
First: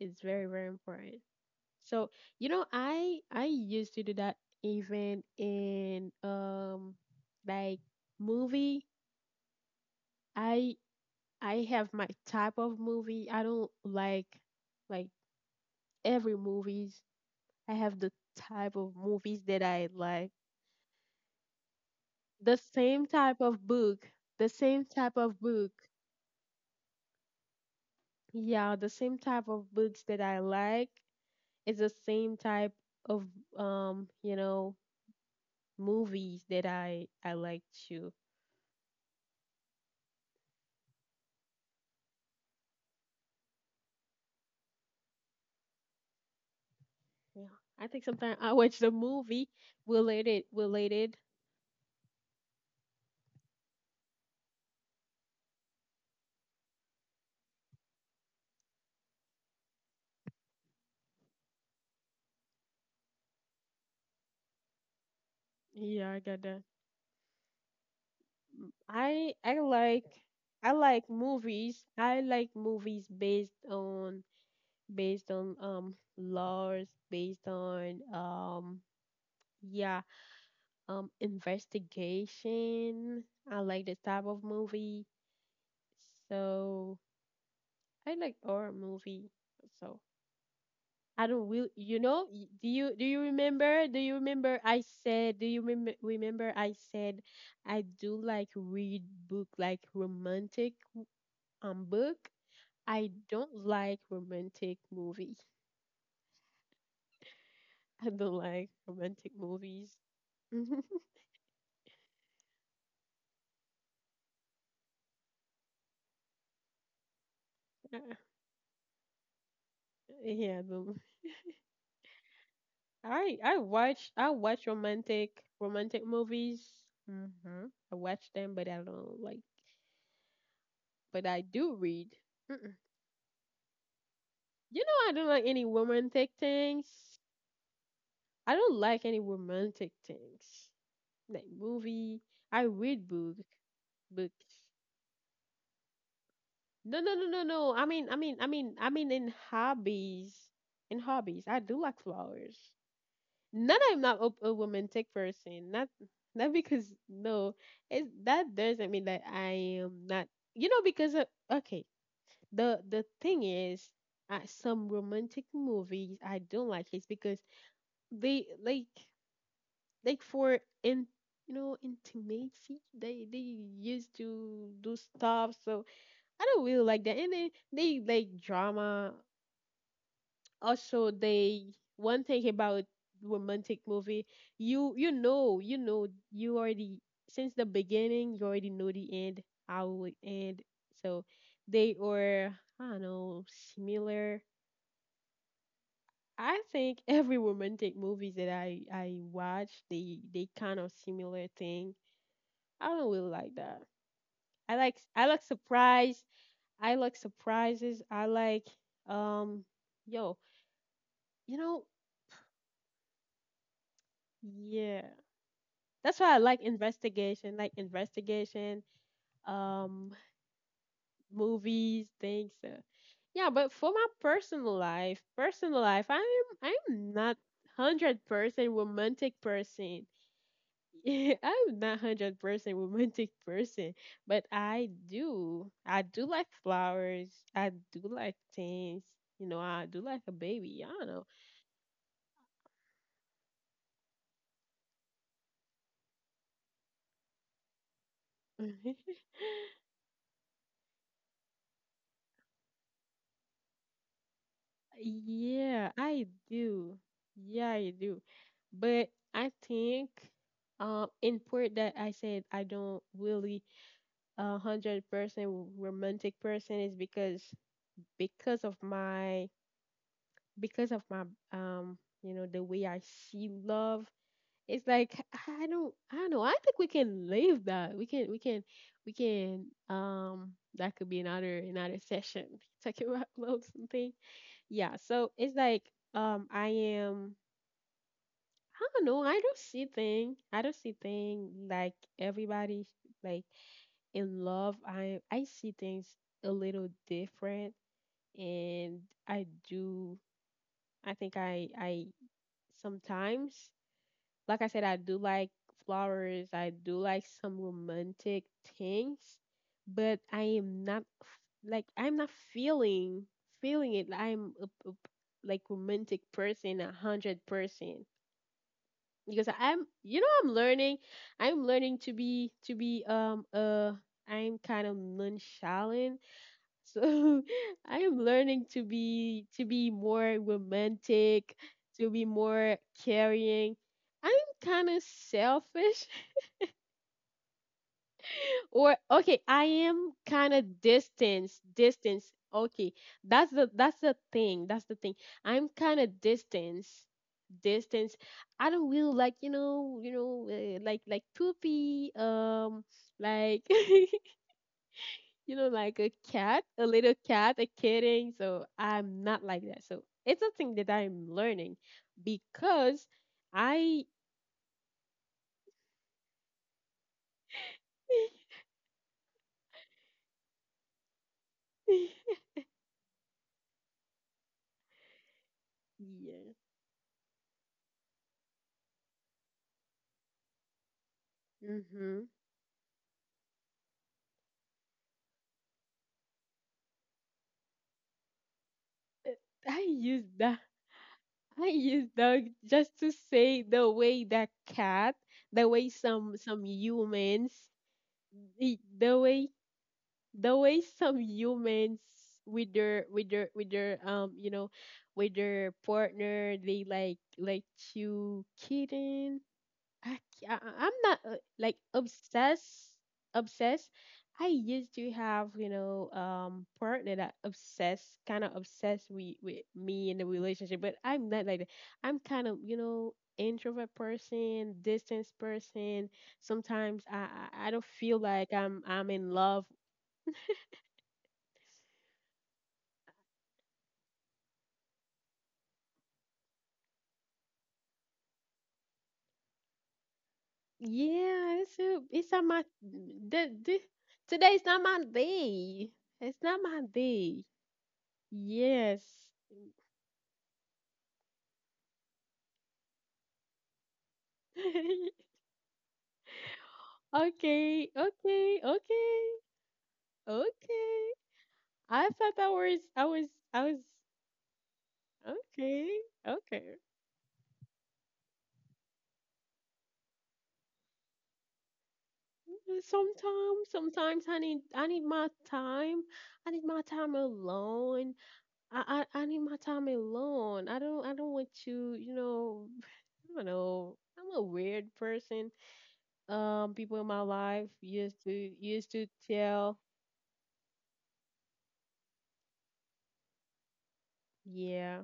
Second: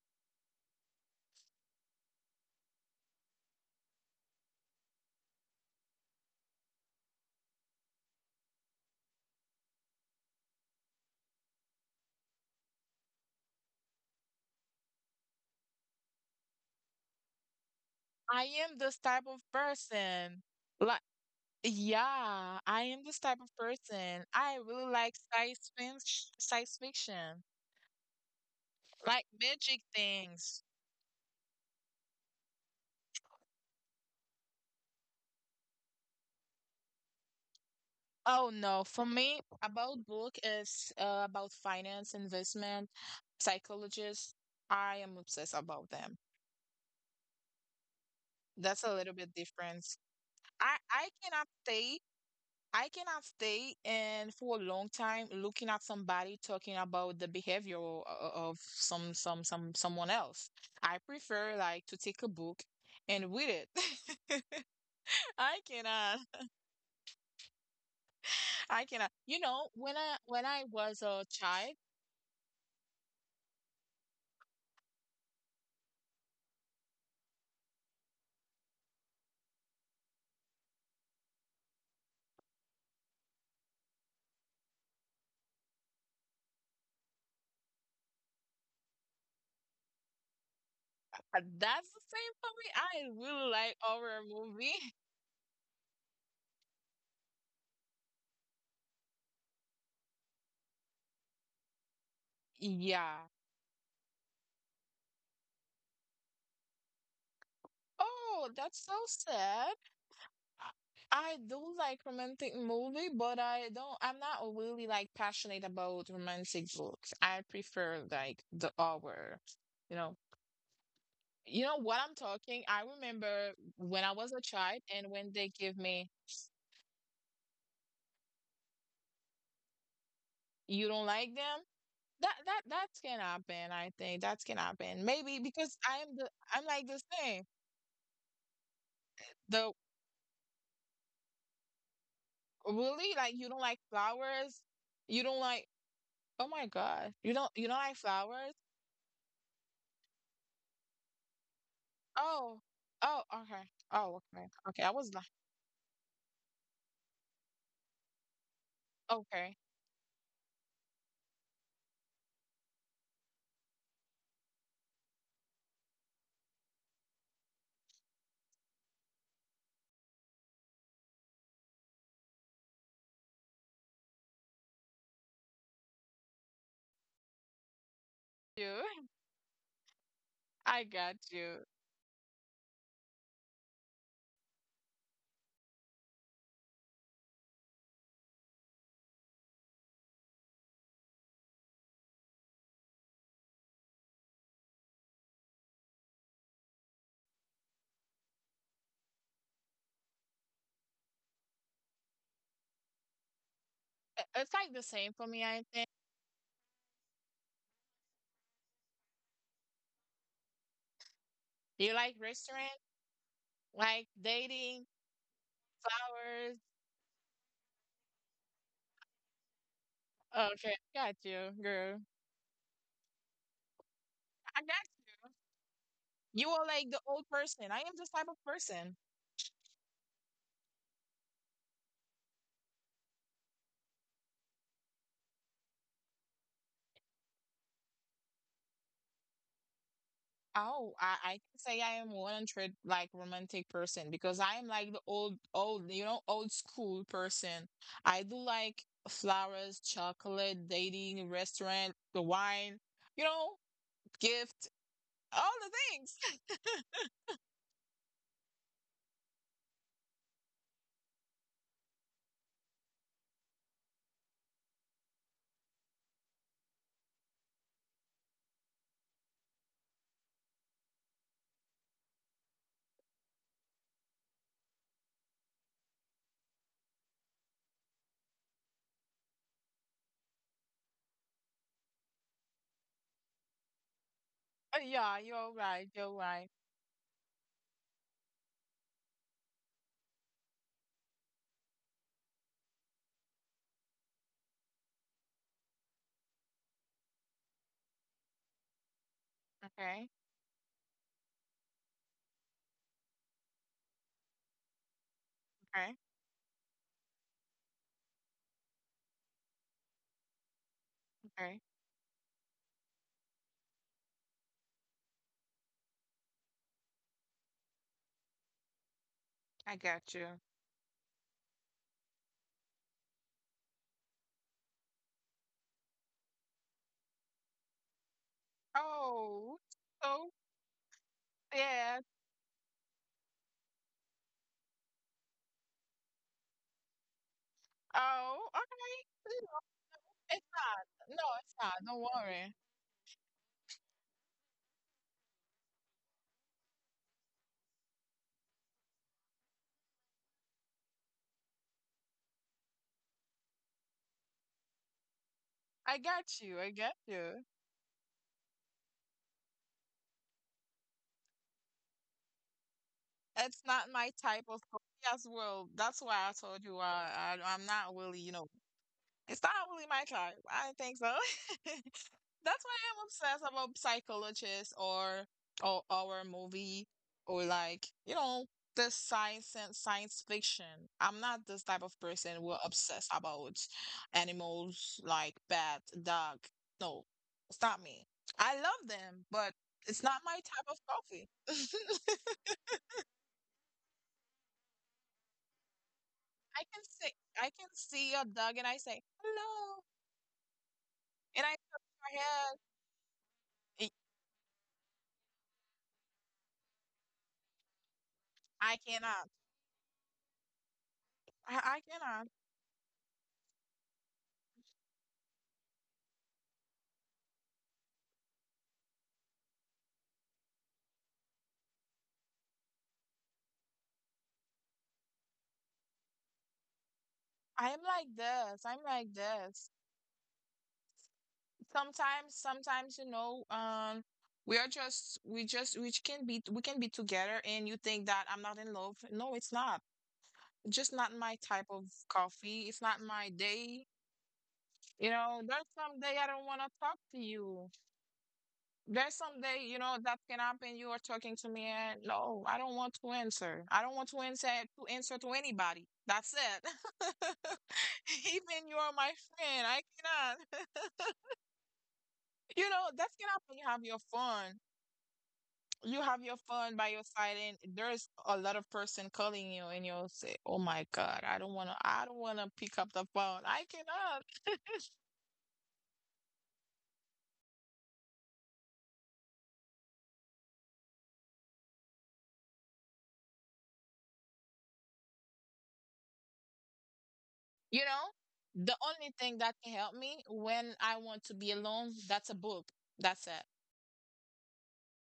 A: It's very very important. So you know, I used to do that even in like movie. I I have my type of movie. I don't like, every movies. I have the
B: I
A: type
B: am
A: of
B: this type
A: movies
B: of
A: that I like.
B: person. Like,
A: The
B: yeah, I am
A: same
B: this type
A: type
B: of
A: of book,
B: person.
A: the
B: I
A: same
B: really like
A: type of book.
B: science fiction,
A: Yeah, the same
B: like
A: type of
B: magic
A: books that I
B: things.
A: like is the same type of, you know, movies that I like too.
B: Oh no, for me, about book is about finance, investment, psychologists. I am obsessed about them.
A: Yeah. I think sometimes I watch
B: That's
A: the
B: a little bit
A: movie
B: different.
A: related,
B: I I
A: related.
B: cannot stay. I cannot stay and for a long time looking at somebody talking about the behavior of some someone else. I prefer like to take a book and read it. I
A: Yeah, I
B: cannot.
A: got that.
B: I cannot.
A: I
B: You know, when
A: like,
B: I when
A: I
B: I
A: like
B: was a
A: movies.
B: child,
A: I like movies based on, based on um, laws, based on, um, yeah, um, investigation. I like this type of movie. So I like horror movie. So I don't will, you
B: That's the
A: know,
B: same
A: do
B: for me.
A: you, do you
B: I really
A: remember do
B: like
A: you
B: horror
A: remember I
B: movie.
A: said, do you remember I said I do like read book like romantic, um, book. I
B: Yeah.
A: don't like romantic movies. I don't
B: Oh,
A: like
B: that's so
A: romantic
B: sad.
A: movies.
B: I do like romantic movie, but I don't. I'm not really like passionate about romantic books. I
A: Uh,
B: prefer like the horror. You know,
A: yeah, but
B: you know what I'm talking. I
A: I
B: remember
A: watch,
B: when
A: I
B: I was a
A: watch
B: child, and
A: romantic,
B: when they give
A: romantic
B: me,
A: movies. Hmm. I watch them, but I don't like.
B: you
A: But
B: don't
A: I
B: like
A: do
B: them.
A: read.
B: That
A: Mm-mm.
B: that that can happen. I think that can
A: You know, I
B: happen.
A: don't like
B: Maybe
A: any
B: because
A: romantic
B: I'm the I'm like
A: things.
B: the same.
A: I don't like any romantic
B: The
A: things like movie. I read book,
B: Really? Like you don't like
A: books.
B: flowers? You don't like Oh my
A: No, no, no, no,
B: God. You
A: no.
B: don't you don't like flowers?
A: I mean, in hobbies, I do like flowers.
B: Oh. Oh,
A: Not,
B: okay.
A: I'm not
B: Oh,
A: a,
B: okay. Okay.
A: romantic
B: I was like,
A: person. Not, not because no, it's, that doesn't mean that I
B: okay.
A: am not. You know, because, okay, the thing is, some romantic movies I don't like is because they like for in, you know, intimacy, they used to do stuff, so I don't really like that. And then they like
B: You.
A: drama. Also,
B: I got
A: they,
B: you.
A: one thing about romantic movie, you know, you already, since the beginning, you already know the end, how it end. So they are, I don't know, similar. I think every romantic movies that I watch, they kind of similar thing. I don't really like that.
B: I- It's like the
A: I
B: same
A: like
B: for me, I think.
A: surprise. I like surprises. I like, um, yo, you know,
B: You like restaurant, like
A: yeah.
B: dating,
A: That's why I like
B: flowers.
A: investigation, um,
B: Okay, got you,
A: movies,
B: girl.
A: things. Yeah, but for my personal
B: I got
A: life, I'm,
B: you. You are like the
A: not
B: old person. I am
A: hundred
B: this type of
A: percent
B: person.
A: romantic person. Yeah, I'm not 100% romantic person, but I do. I do like flowers. I do like things. You know, I do like a baby. I
B: Oh,
A: don't
B: I can say I am 100 like romantic person because I am like the old old, you know, old school person. I do
A: know.
B: like flowers, chocolate, dating, restaurant, the wine, you know, gift, all the
A: Yeah, I
B: things.
A: do. Yeah, I do. But I think, um, in part that I said I don't really 100% romantic person is because, because of my because of my, um, you know, the way I see love. It's like I don't, I don't know. I think we can leave that. We can, um, that could be another, another session. Talking about love something. Yeah,
B: Yeah,
A: so
B: you're
A: it's like,
B: right. You're
A: um,
B: right.
A: I am, I don't know, I don't see thing. I don't see thing like everybody, like, in love. I see things a little different, and I
B: Okay,
A: do. I think I sometimes, like I said, I do like
B: okay,
A: flowers. I do like some romantic things, but I am not
B: okay.
A: like, I'm not feeling, feeling it. I'm a, like romantic person, 100%. Because
B: I
A: I'm,
B: got
A: you
B: you.
A: know, I'm learning. I'm learning to be to be, um, uh. I'm kind of nonchalant, so I am learning
B: Oh,
A: to be
B: so
A: more romantic,
B: yeah.
A: to be more caring. I'm kind of selfish,
B: Oh,
A: or
B: okay.
A: okay,
B: No,
A: I am
B: it's
A: kind
B: not.
A: of
B: No, it's
A: distance,
B: not. Don't
A: distance.
B: worry.
A: Okay. That's the thing. I'm kind of distance, distance, I don't really like, you know, like poopy, um, like you know,
B: I
A: like a
B: got you. I
A: cat, a
B: got
A: little
B: you.
A: cat, a kitten. So I'm not like that. So it's a thing that I'm learning because
B: It's not
A: I,
B: my type of coffee as well. That's why I told you I'm not really, you know, it's not really my type. I don't think so. That's why I'm obsessed about psychologists or horror
A: yeah,
B: movie or like, you know, the science and science fiction. I'm not this type of
A: hmm,
B: person who are obsessed about animals like bat, dog. No, it's not me. I love them, but
A: I
B: it's not
A: use
B: my
A: that.
B: type of coffee.
A: I use dog just to say the way that cat, the way
B: I
A: some
B: can see I
A: humans,
B: can see your dog and I
A: the
B: say,
A: the way
B: hello.
A: the way some
B: And I touch
A: humans
B: your head.
A: with their with their with
B: Eh,
A: their um, you know, with their partner, they like chew
B: I cannot.
A: kitten. I, I'm not, like
B: I cannot.
A: obsessed. Obsessed. I used to have, you know, partner that obsessed, kind of obsessed with me in the relationship. But I'm not like that. I'm kind of, you know, introvert person, distance person. Sometimes I
B: I
A: don't
B: am
A: feel
B: like
A: like
B: this.
A: I'm
B: I'm
A: I'm
B: like
A: in love.
B: this. Sometimes, sometimes, you know, we are just we can be together and you think that I'm not in love. No, it's not. Just not my
A: Yeah,
B: type
A: it's
B: of
A: a, it's not my
B: coffee. It's not my day.
A: today's not my
B: You know, there's
A: day.
B: some day I
A: It's
B: don't
A: not
B: want to
A: my
B: talk to
A: day.
B: you.
A: Yes.
B: There's some day, you know, that can happen. You are talking to me, and no, I don't want to answer. I don't want to answer to answer to anybody. That's it.
A: Okay, okay,
B: Even you are my
A: okay,
B: friend, I cannot.
A: okay. I thought I
B: You
A: was,
B: know,
A: I
B: that
A: was,
B: can happen.
A: I
B: You
A: was.
B: have your phone.
A: Okay,
B: You have your phone
A: okay.
B: by your side, and there's a lot of person calling you, and you'll say, "Oh my God, I don't wanna pick up the phone. I
A: Sometimes,
B: cannot."
A: sometimes I need my time. I need my time alone. I need my time alone. I don't want you. You know, I don't know. I'm a weird person. People in my life
B: You know,
A: used to,
B: the
A: used to
B: only thing that can
A: tell.
B: help me when I want to be alone, that's a book. That's it.
A: Yeah,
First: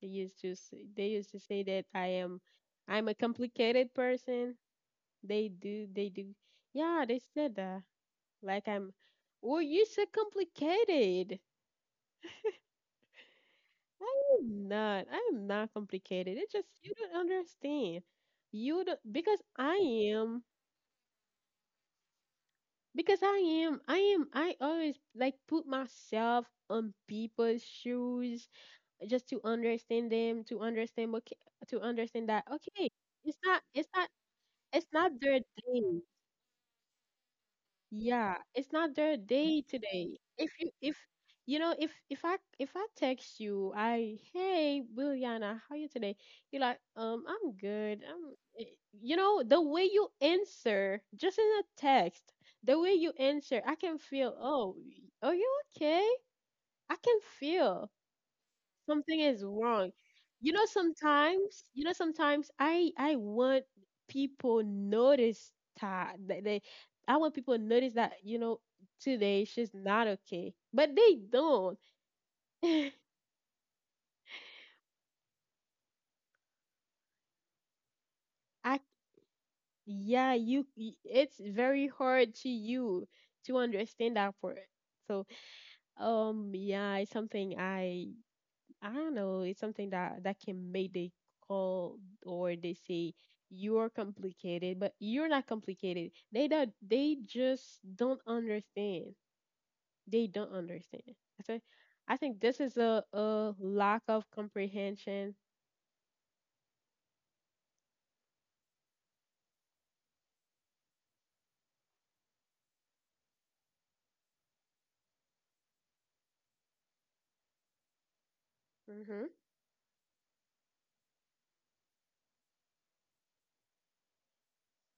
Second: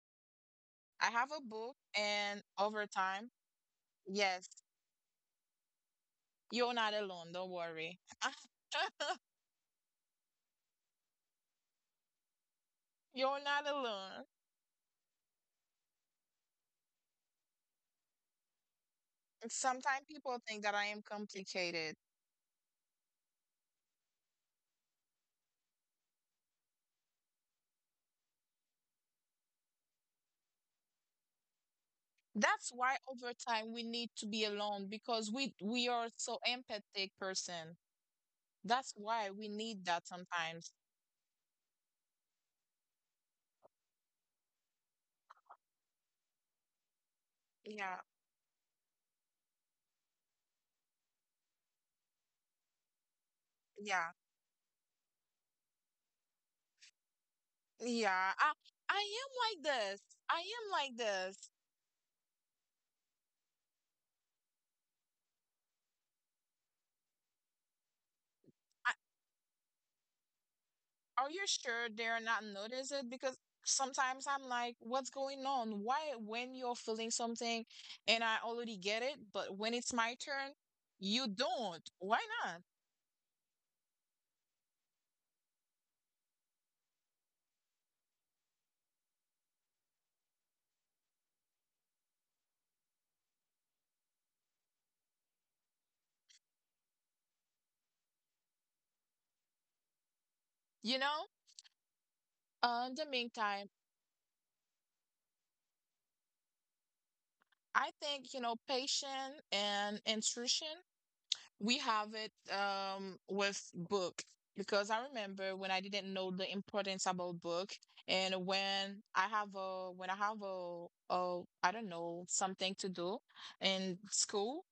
A: they used to say,
B: I have a book,
A: that I am.
B: and over
A: I'm a
B: time,
A: complicated
B: yes,
A: person. They do, they do.
B: you're not
A: Yeah, they
B: alone. Don't
A: said that.
B: worry.
A: Like I'm, well, you said complicated.
B: You're not alone.
A: I'm not. I'm not complicated. It's just you don't understand. You don't because
B: Sometimes people
A: am
B: think that I am complicated.
A: because I I always like put myself on people's shoes just to understand them, to understand that,
B: That's
A: okay,
B: why
A: it's
B: over
A: not
B: time
A: it's
B: we
A: not
B: need to be
A: it's
B: alone
A: not
B: because
A: their
B: we
A: day.
B: are so empathic person.
A: Yeah, it's not
B: That's
A: their
B: why we
A: day
B: need that
A: today.
B: sometimes.
A: If I text you, I hey, Williana, how you today? You're like, I'm good.
B: Yeah,
A: I'm, eh," the way you answer just in a text, the way you answer, I can
B: yeah,
A: feel. Oh, are you okay? I can feel
B: yeah. I
A: something is
B: am like
A: wrong.
B: this. I am like this.
A: Sometimes, sometimes I want people notice that that they, I want people to notice that today she's not okay, but they
B: Are you
A: don't.
B: sure they're not noticing? Because sometimes I'm like, what's going on? Why, when you're feeling something and I
A: I
B: already get it, but when it's
A: yeah,
B: my turn,
A: it's
B: you
A: very
B: don't.
A: hard
B: Why
A: to
B: not?
A: you to understand that for it. So yeah, it's something I don't know. It's something that can make they call or they say you're complicated, but you're not complicated. They don't. They just don't understand. They don't understand.
B: You
A: I
B: know?
A: think I think this is a
B: In the
A: a
B: meantime,
A: lack of comprehension.
B: I think, you know, patience and intuition, we have it with book, because I remember when I didn't know the importance about book, and when
A: Mhm.
B: I have a when I have a I don't know, something to do in school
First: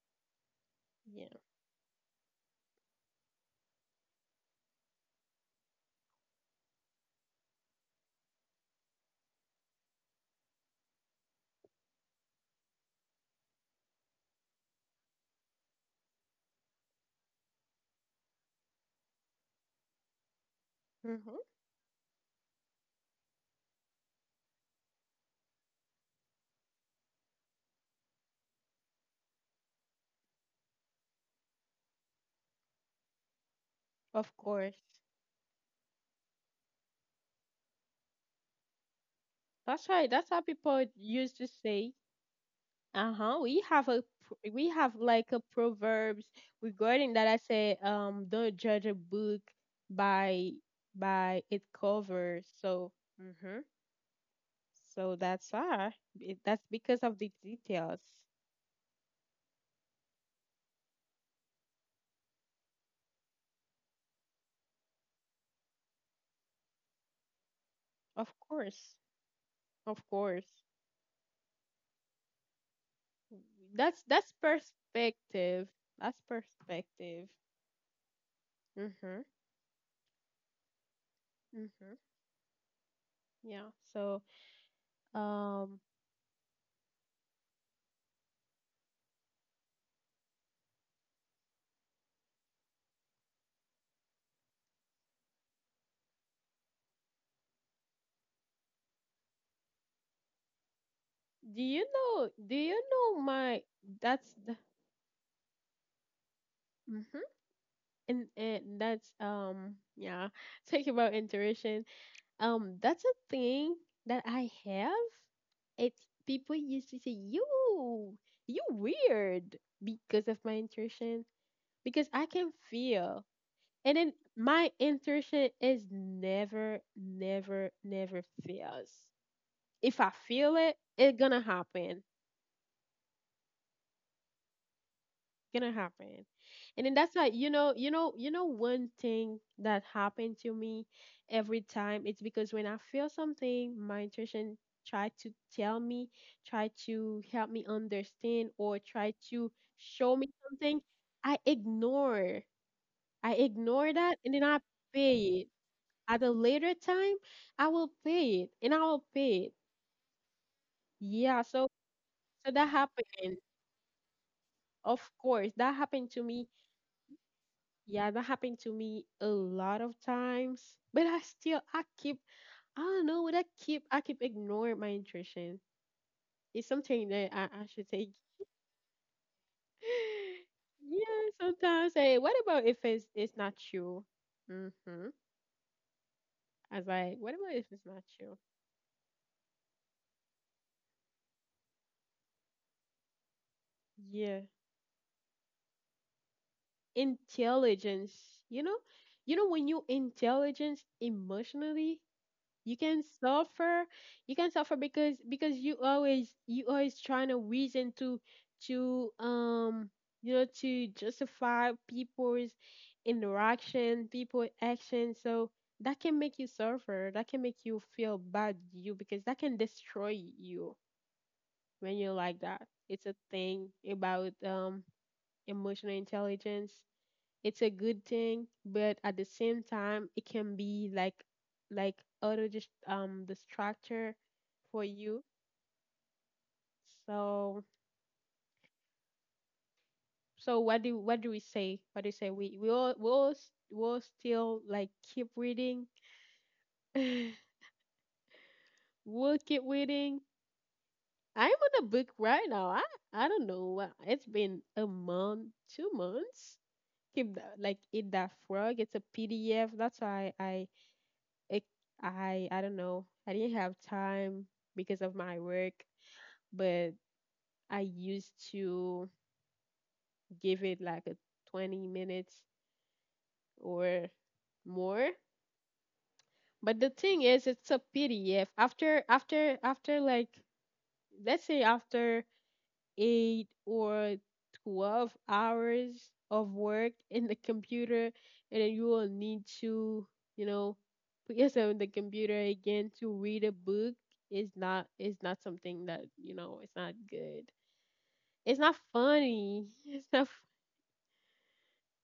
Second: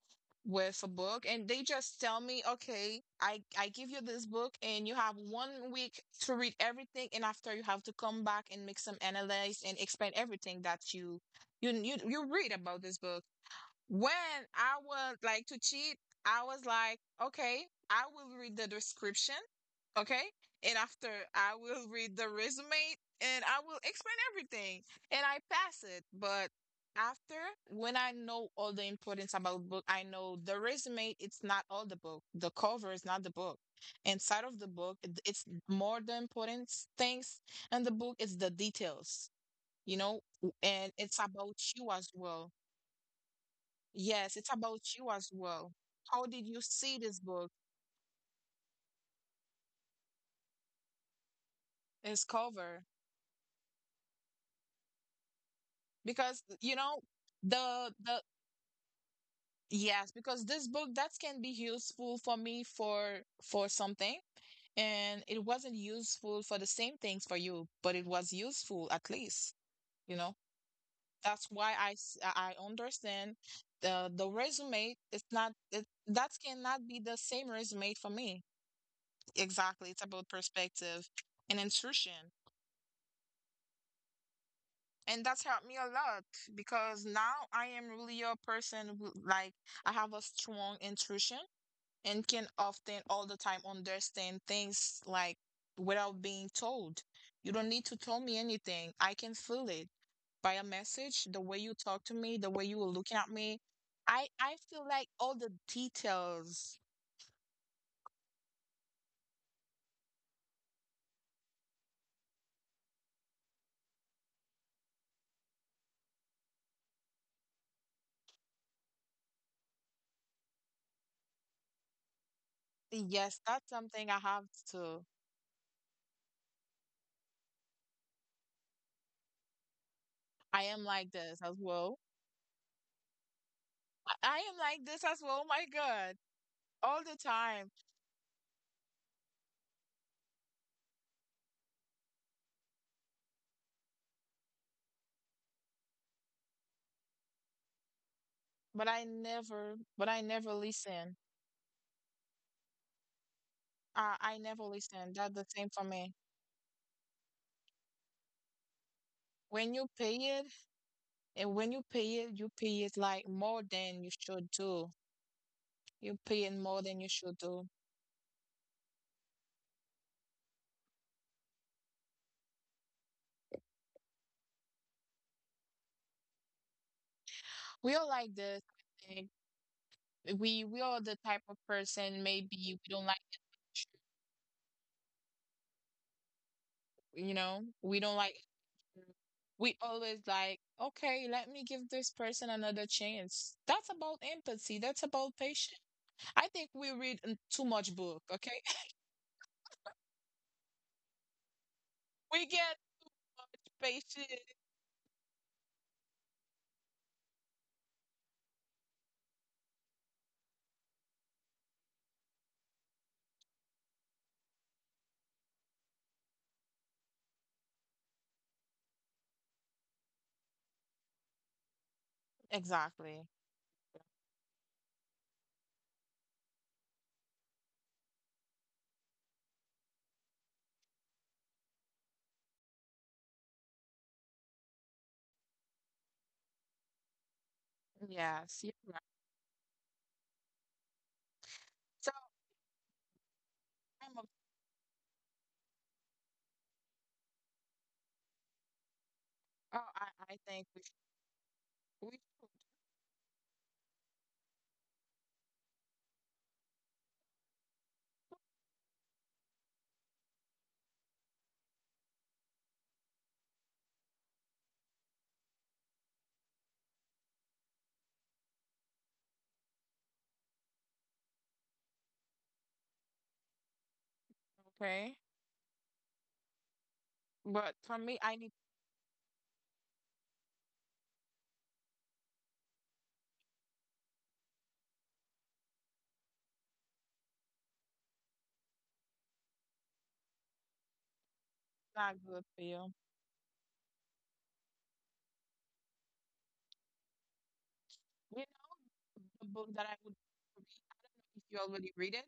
B: with a
A: Yeah.
B: book, and they just tell me, okay, I give you this book and you have 1 week to read everything, and after you have to come back and make some analyze and explain everything that you you read about this book. When I was like to cheat, I was like, okay, I will read the description, okay? And after
A: Mhm.
B: I will read the resume and I will explain everything and I pass it. But after, when I know all the importance about book, I know the resume, it's not all the book. The cover is not the book. Inside
A: Of
B: of the
A: course.
B: book, it's more the important things, and the book is the details, you
A: That's
B: know,
A: right. That's how
B: and
A: people
B: it's about
A: used to
B: you as
A: say.
B: well.
A: Uh-huh. We have
B: Yes, it's about
A: we
B: you
A: have
B: as
A: like a
B: well. How
A: proverbs
B: did you see this
A: regarding that.
B: book,
A: I say, don't judge a book by by its
B: its
A: cover.
B: cover?
A: So mhm. So that's why
B: Because you
A: that's
B: know
A: because of the
B: the
A: details.
B: yes, because this book that can be useful for me for something, and it wasn't useful for the same things for you, but it was
A: Of
B: useful at
A: course.
B: least, you
A: Of
B: know.
A: course.
B: That's why I s- I understand the
A: That's
B: resume. It's not it,
A: perspective.
B: that
A: That's
B: cannot be the same
A: perspective.
B: resume for me.
A: Mhm.
B: Exactly, it's about perspective and
A: Mhm.
B: instruction.
A: Yeah. So
B: And that's helped me a
A: um
B: lot because now I am really a person who like I have a strong intuition, and can often all the time understand things like without being told. You don't need to tell me anything. I can feel it by a message, the way you talk to me, the way you were
A: do you
B: looking at
A: know
B: me.
A: my,
B: I
A: that's
B: feel
A: the,
B: like all the details.
A: mhm. And that's yeah, talk about intuition. That's a thing that I have. It's, people used to say you weird because of my intuition, because I can
B: Yes,
A: feel.
B: that's something I
A: And
B: have
A: then my
B: to.
A: intuition is never fails. If I
B: I am
A: feel
B: like
A: it,
B: this as
A: it's gonna
B: well.
A: happen,
B: I am like this as well. Oh my
A: gonna
B: God,
A: happen.
B: all the
A: And then that's why,
B: time.
A: you know, one thing that happened to me every time, it's because when I feel something, my intuition try to tell me, try to help me understand, or try to
B: But I
A: show
B: never
A: me something.
B: listen.
A: i ignore i ignore
B: I
A: that,
B: never
A: and then I
B: listen. That's the same
A: pay it
B: for me.
A: at a later time. I will pay it, and I will pay
B: When
A: it.
B: you pay it, and when
A: Yeah, so
B: you pay it
A: that
B: like more
A: happened.
B: than you should do.
A: Of course that
B: You pay
A: happened
B: it
A: to
B: more
A: me.
B: than you should do.
A: Yeah, that happened to me a lot of times, but I keep, I don't know what, I keep ignoring my intuition. It's something that I,
B: We
A: I
B: are
A: should
B: like
A: take.
B: this. I think. We are the type
A: Yeah,
B: of person
A: sometimes
B: maybe
A: say, what
B: we
A: about
B: don't
A: if
B: like,
A: it's not you? Mm-hmm. I was
B: you
A: like,
B: know,
A: what about if
B: we don't
A: it's not
B: like.
A: you?
B: We always like, okay, let me give this person another chance. That's about
A: Yeah,
B: empathy. That's about patience. I think we read too much book,
A: intelligence.
B: okay?
A: You know, when you intelligence emotionally,
B: We get
A: you can suffer.
B: spaces.
A: Because you always, trying to reason to, to um to justify people's interaction, people action. So that can make you suffer, that can make you feel bad, you because that can destroy you when you're like that.
B: Exactly.
A: It's a thing about emotional intelligence. It's a good thing, but at the same time, it can be like, like auto just distractor for you. So,
B: Yes, you're right.
A: what do, we
B: So
A: say? What do you say? We all
B: I'm a,
A: we'll still like keep reading. We'll
B: oh,
A: keep
B: I
A: reading.
B: think
A: I'm
B: we
A: on a book
B: should,
A: right now. I don't know. It's been a month, 2 months. Keep that, like eat that frog. It's a PDF. That's why it I don't know. I didn't have time because of my work, but I used to give it like a 20 minutes or
B: okay?
A: more. But the thing
B: But
A: is,
B: for
A: it's a
B: me, I need to
A: PDF. After like, let's say, after 8 or 12 hours of work in the computer, and then you will need to, you know, put yourself in the
B: not good for
A: computer
B: you.
A: again to read a book is not, something that, it's not good,
B: You know,
A: it's not
B: the book that
A: funny,
B: I would
A: it's not
B: read,
A: f-
B: I don't know if you already read it.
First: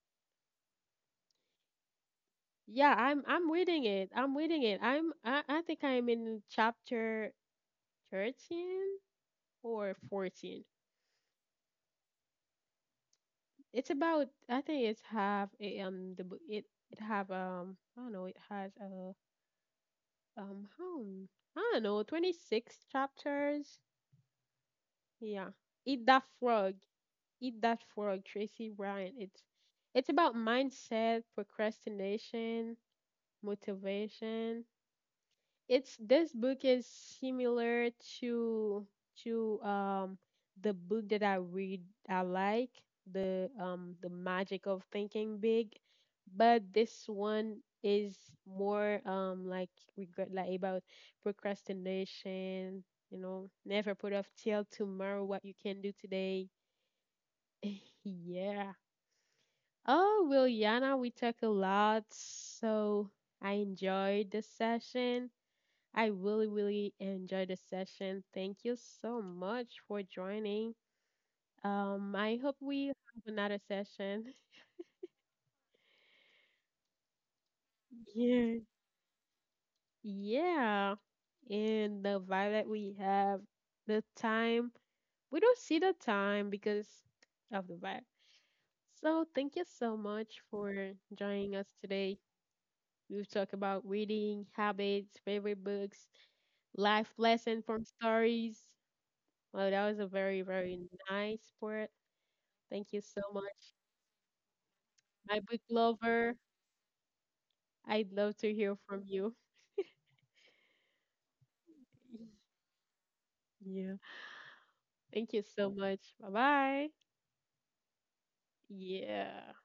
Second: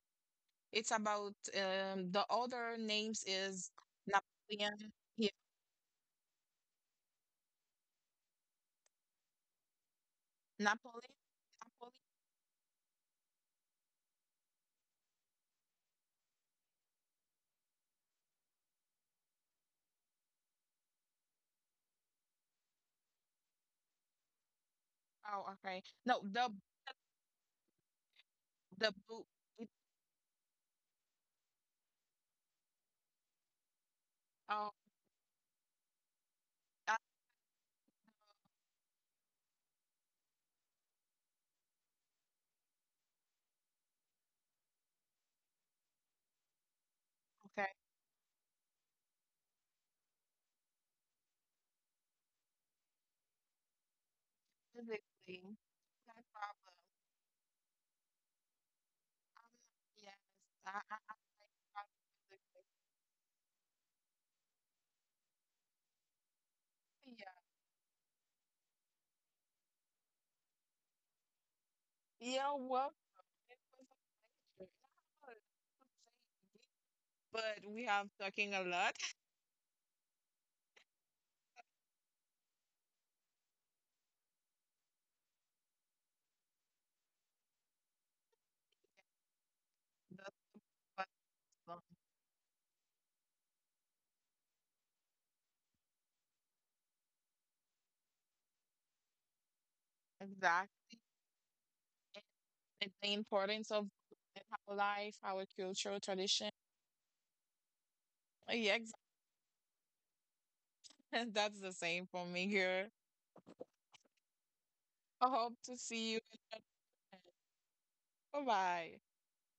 B: It's about the other
A: yeah, i'm
B: names
A: i'm
B: is
A: reading it.
B: Napoleon. Yeah,
A: I think I'm in chapter 13 or 14.
B: Napoleon. Napoleon.
A: It's about, I think it's have a, it have, I don't know, it has a, um how m- I don't know, 26 chapters. Yeah.
B: Oh, okay.
A: Eat that
B: No,
A: frog. Eat that frog, Tracy
B: the
A: Bryan.
B: book.
A: It's,
B: It,
A: about mindset, procrastination, motivation.
B: oh,
A: It's, this book is
B: that,
A: similar to, to um the book that I read, I like, the The Magic of Thinking Big, but this one
B: okay.
A: is more, like regret, like, about procrastination. You know, never put off till tomorrow what you
B: Physically.
A: can do
B: No
A: today.
B: problem.
A: Yeah.
B: Yes,
A: Oh, well, Yana, we
B: I
A: talk a
B: like how
A: lot,
B: you look like,
A: so I enjoyed the session. I really, really
B: yeah,
A: enjoyed the session. Thank you so much for joining. I hope
B: yeah.
A: we have
B: Well,
A: another
B: it
A: session.
B: was a pleasure. Yeah, it was amazing. But we have talking
A: Yeah.
B: a lot.
A: Yeah. And the vibe that we have, the time, we don't see the time because of the vibe. So thank you so much
B: That's
A: for
B: what's
A: joining us
B: fun.
A: today. We've talked about reading, habits, favorite books, life lesson from stories. Well, that was a very, very
B: Exactly.
A: nice part. Thank
B: And
A: you
B: the
A: so
B: importance
A: much.
B: of in our life,
A: My
B: our
A: book
B: culture,
A: lover.
B: tradition.
A: I'd love to hear
B: Yeah,
A: from you.
B: exactly. That's the same for me here.
A: Yeah. Thank
B: I
A: you
B: hope
A: so
B: to
A: much.
B: see you.
A: Bye bye.
B: Bye bye.
A: Yeah.